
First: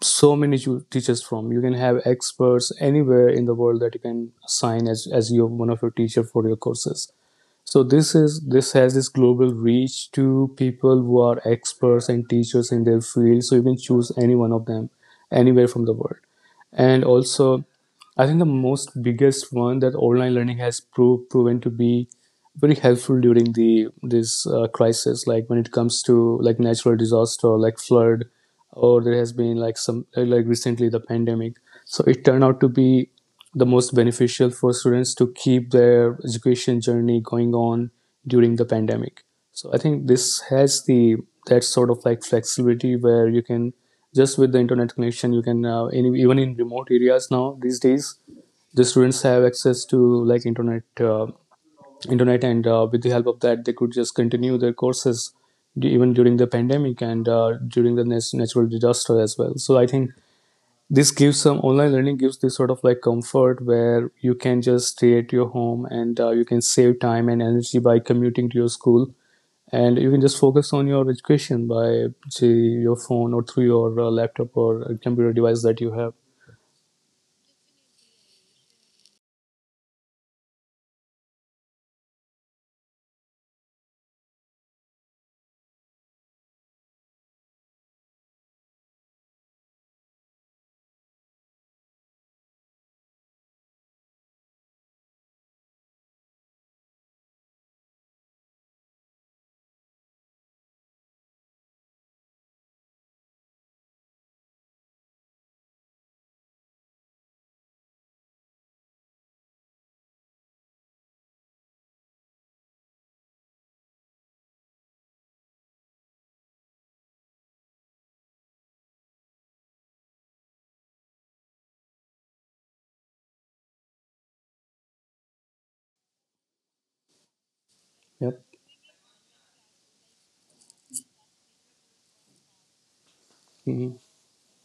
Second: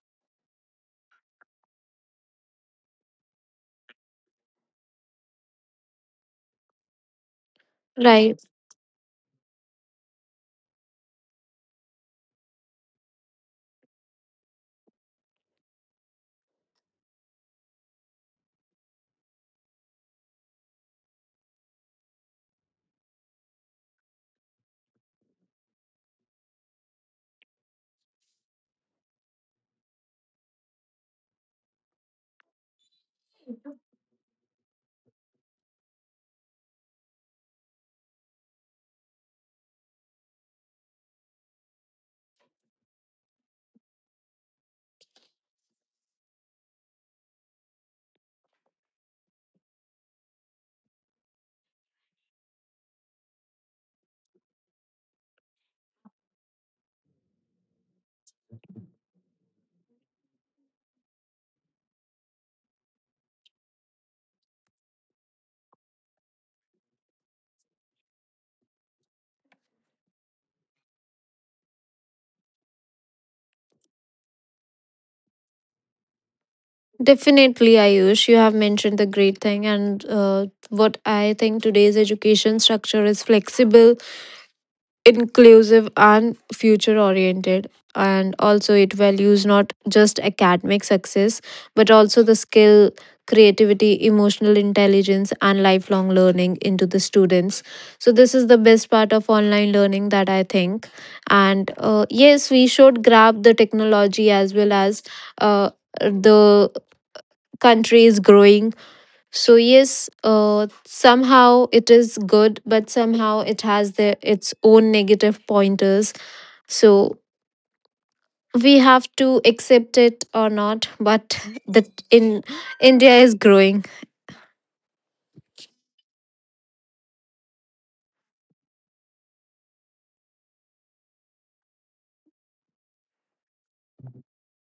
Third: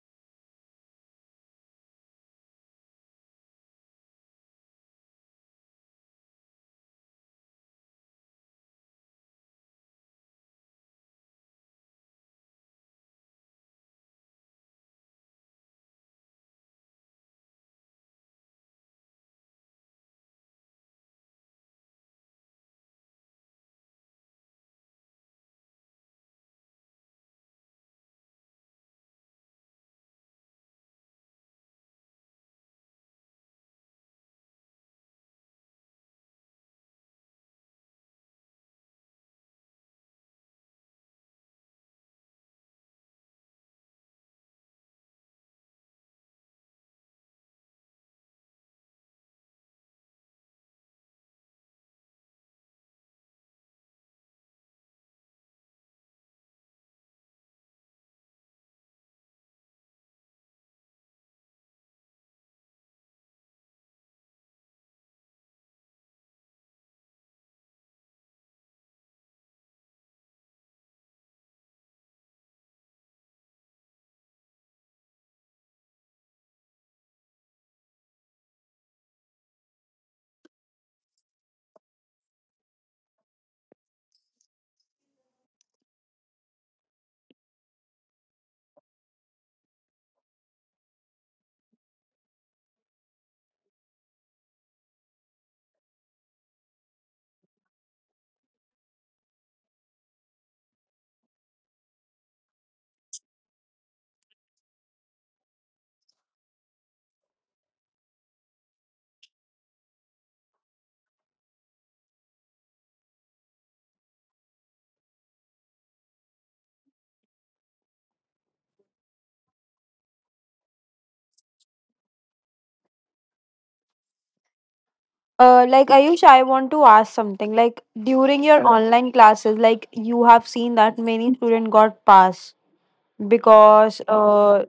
Speaker 2: so many teachers from. You can have experts anywhere in the world that you can assign as your, one of your teacher for your courses. So this
Speaker 3: Right.
Speaker 2: is, this has this global reach to people who are experts and teachers in their field. So you can choose any one of them anywhere from the world. And also, I think the most biggest one, that online learning has proven to be very helpful during the this crisis, like when it comes to like natural disaster, like flood, or there has been like some, like recently, the pandemic. So it turned out to be the most beneficial for students to keep their education journey going on during the pandemic. So I think this has the, that sort of like flexibility where you can just, with the internet connection, you can even in remote areas now these days, the students have access to like internet, uh, internet. And with the help of that, they could just continue their courses even during the pandemic and during the natural disaster as well. So I think this gives some, online learning gives this sort of like comfort where you can just stay at your home, and you can save time and energy by commuting to your school. And you can just focus on your education by, say, your phone or through your laptop or computer device that you have.
Speaker 3: Definitely, Ayush, you have mentioned the great thing, and what I think today's education structure is flexible, inclusive, and future oriented. And also, it values not just academic success, but also the skill, creativity, emotional intelligence, and lifelong learning into the students. So, this is the best part of online learning that I think. And yes, we should grab the technology as well as. Uh, the country is growing. So yes, somehow it is good, but somehow it has the its own negative pointers. So we have to accept it or not. But that in India is growing.
Speaker 1: Like Ayush, I want to ask something. Like
Speaker 2: Yep.
Speaker 1: during your Yeah. online classes, like you have seen that many students got pass because
Speaker 2: Mhm.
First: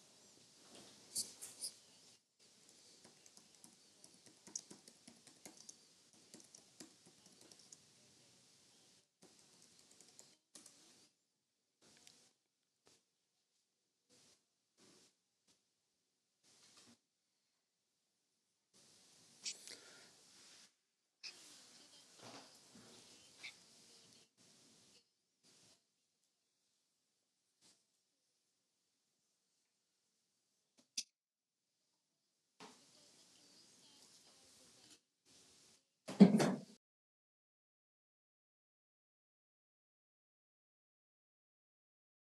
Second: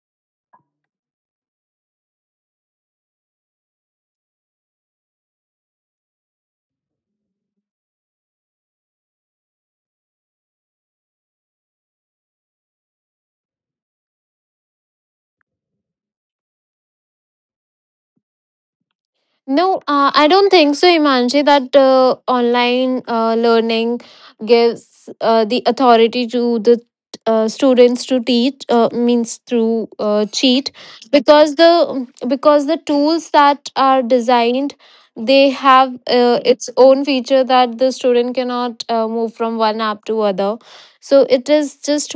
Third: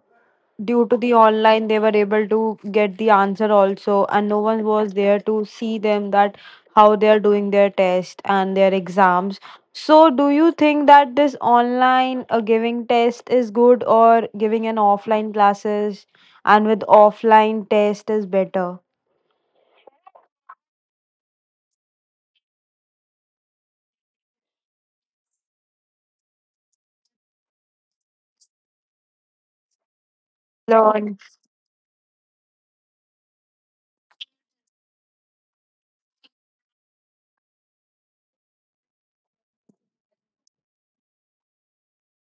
Speaker 1: due to the online they were able to get the answer also, and no one was there to see them that how they are doing their test and their exams. So, do you think that this online giving test is good, or giving an offline classes and with offline test is better?
Speaker 3: No, I don't think so, Imanji, that online learning gives the authority to the students to teach means through cheat,
Speaker 1: Learn.
Speaker 3: because the tools that are designed they have its own feature that the student cannot move from one app to other. So it is just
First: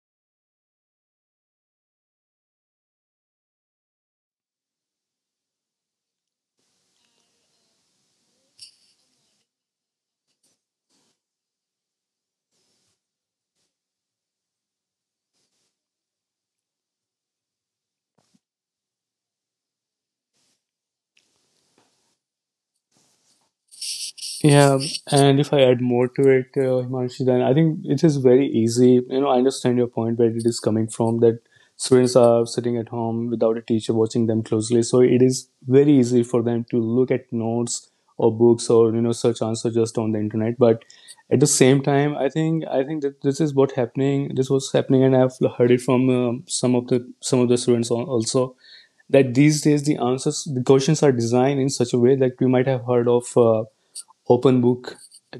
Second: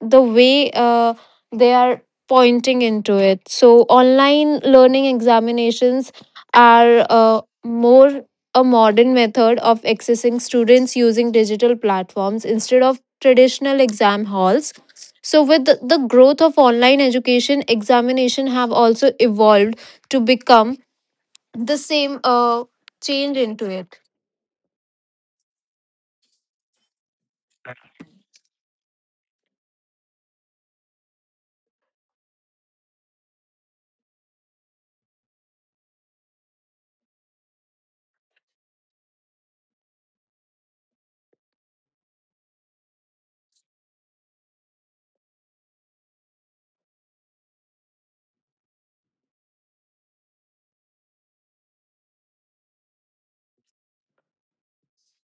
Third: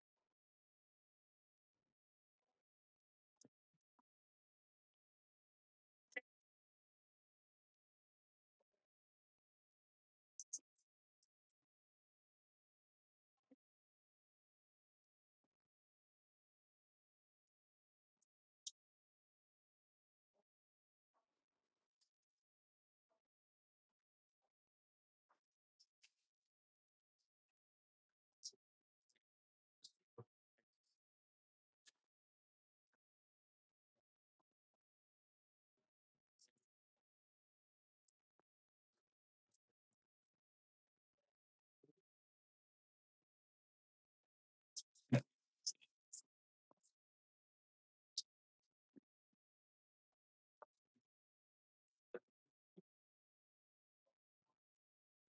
Speaker 3: the way they are pointing into it. So, online learning examinations are more a modern method of accessing students using digital platforms instead of traditional exam halls. So, with the growth of online education, examination have also evolved to become the same change into it.
Speaker 2: Yeah, and if I add more to it, Himanshi, then I think it is very easy. You know, I understand your point, where it is coming from, that students are sitting at home without a teacher watching them closely. So it is very easy for them to look at notes or books, or, you know, search answer just on the internet. But at the same time, I think that this is what happening. This was happening, and I've heard it from some of the students also, that these days the answers, the questions are designed in such a way that we might have heard of. Open book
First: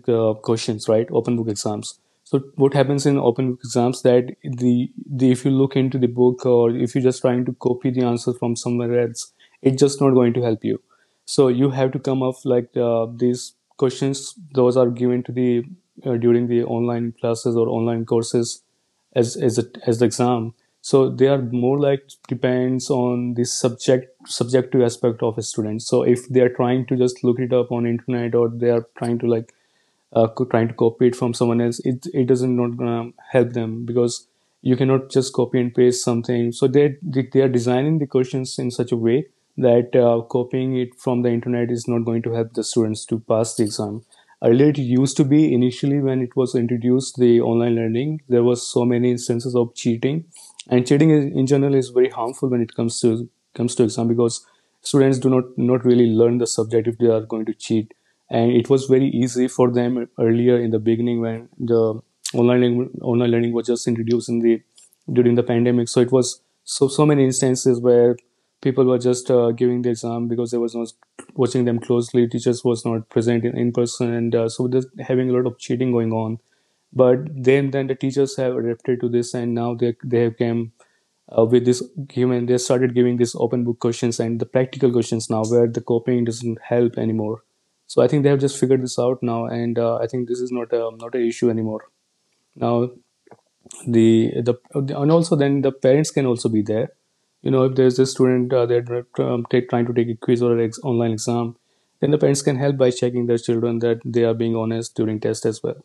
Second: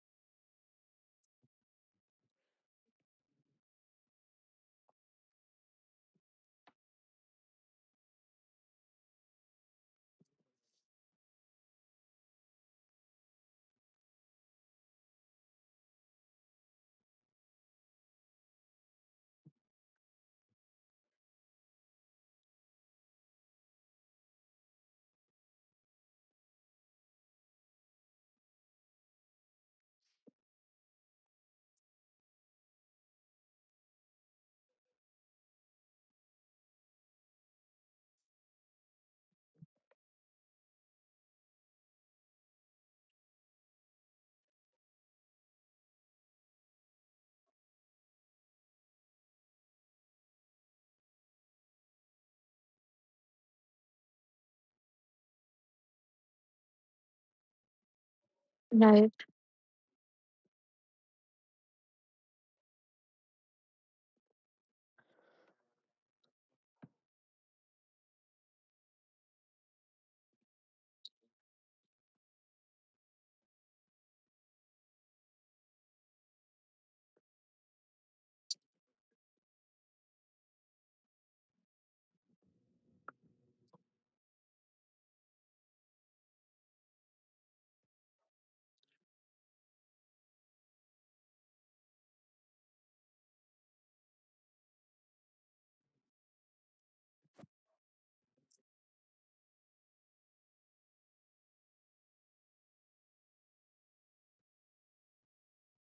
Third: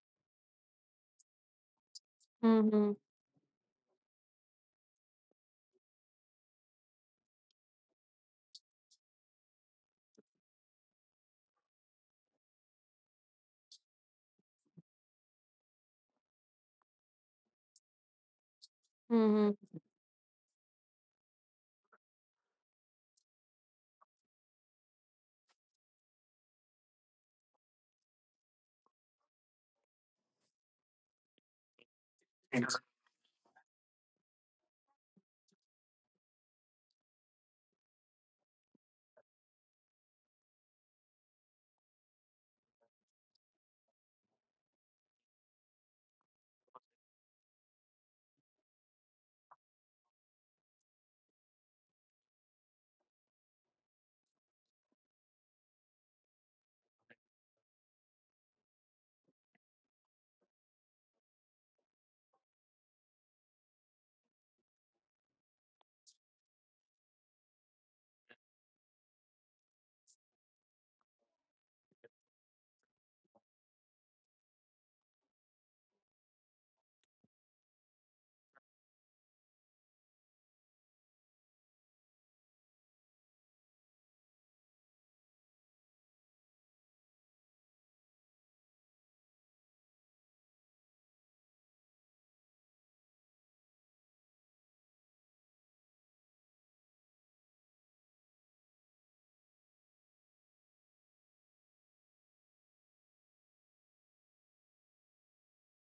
Speaker 2: questions, right? Open book exams. So what
Speaker 1: Mm-hmm.
Speaker 2: happens in open book exams, that the if you look into the book or if you're just trying to copy the answer from somewhere else, it's just not going to help you. So you have to come up like, these questions. Those are given to the during the online classes or online courses as, as the exam. So they are more like depends on the subjective aspect of a student. So if they are trying to just look it up on internet, or they are trying to like trying to copy it from someone else, it doesn't, not gonna help them, because you cannot just copy and paste something. So they are designing the questions in such a way that copying it from the internet is not going to help the students to pass the exam. Earlier it used to be, initially when it was introduced the online learning, there was so many instances of cheating. And cheating in general is very harmful when it comes to, comes to exam, because students do not really learn the subject if they are going to cheat. And it was very
Speaker 3: Right.
Speaker 2: easy for them earlier, in the beginning when the online, online learning was just introduced in the, during the pandemic. So it was so, so many instances where people were just giving the exam because they was not watching them closely. Teachers was not present in person. And so there's having a lot of cheating going on. But then the teachers have adapted to this, and now they have came with this game, and they started giving this open book questions and the practical questions now, where the copying doesn't help anymore. So I think they have just figured this out now, and I think this is not a, not an issue anymore now. the the, and also then the parents can also be there. You know, if there's a student, they're trying to take a quiz or an online exam, then the parents can help by checking their children that they are being honest during test as well.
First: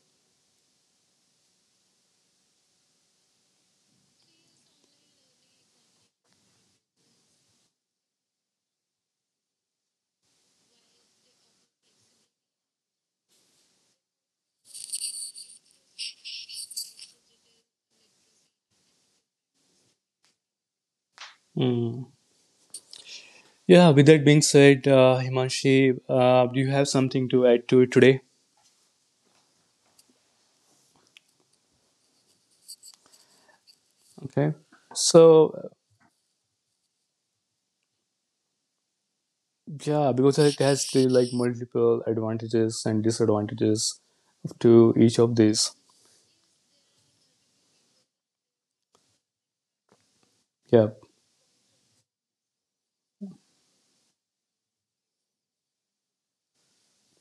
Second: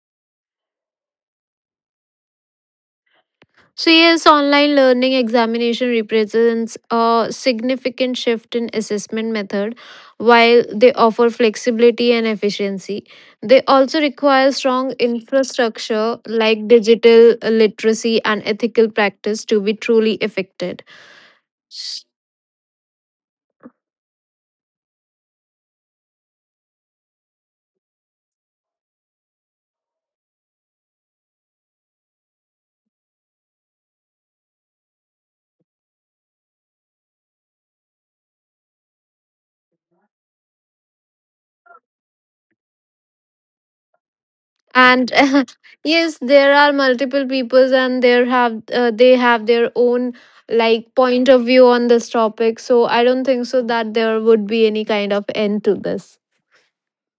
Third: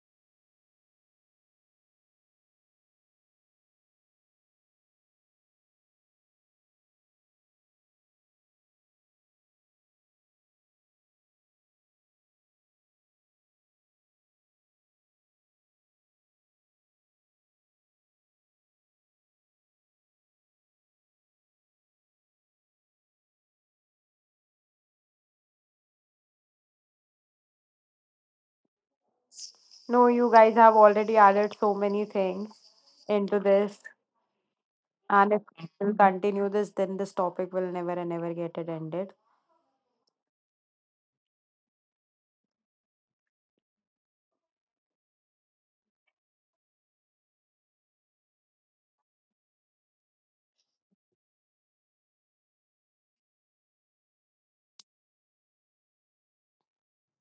Speaker 3: So, yes, online learning examination represents a significant shift in assessment method. While they offer flexibility and efficiency, they also require strong infrastructure like digital literacy and ethical practice to be truly effective.
Speaker 2: Mm. Yeah, with that being said, Himanshi, do you have something to add to it today?
Speaker 1: No, you guys have already added so many things into this.
Speaker 2: Okay,
Speaker 1: And if
Speaker 2: so,
Speaker 1: we'll continue this, then this topic will never and never get it ended.
Speaker 2: yeah, because it has the, like, multiple advantages and disadvantages to
Speaker 3: And
Speaker 2: each of these.
Speaker 3: yes there are multiple peoples and there have they have their own
Speaker 2: Yeah.
Speaker 3: like point of view on this topic, so I don't think so that there would be any kind of end to this.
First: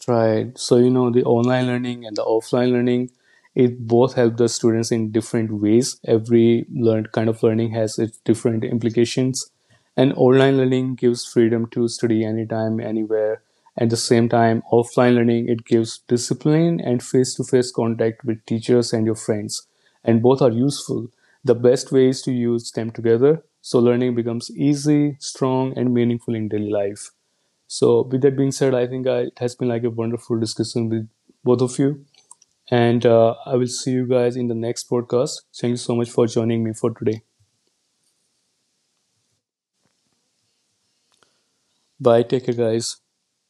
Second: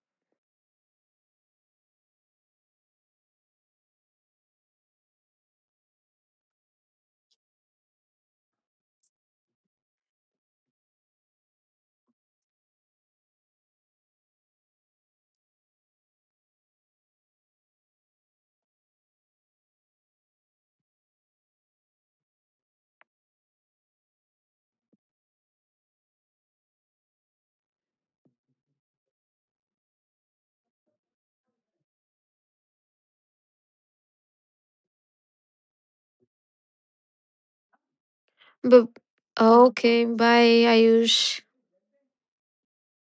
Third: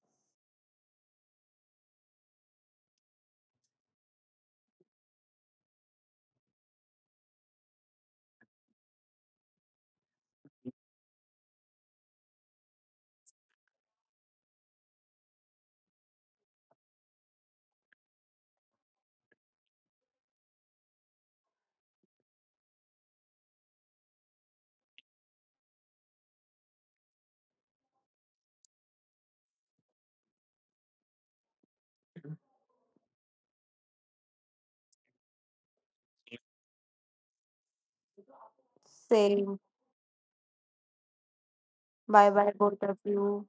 Speaker 2: Right. So, you know, the online learning and the offline learning, it both help the students in different ways. Every learned kind of learning has its different implications. And online learning gives freedom to study anytime, anywhere. At the same time, offline learning, it gives discipline and face to face contact with teachers and your friends. And both are useful. The best way is to use them together so learning becomes easy, strong, and meaningful in daily life. So, with that being said, I think I, it has been like a wonderful discussion with both of you. And I will see you guys in the next podcast. Thank you so much for joining me for today.
Speaker 3: But
Speaker 1: Same.
Speaker 3: okay, bye Ayush.
Speaker 2: Bye.
Speaker 1: Bye
Speaker 2: Take
Speaker 1: bye,
Speaker 2: care,
Speaker 1: both
Speaker 2: guys.
Speaker 1: of you.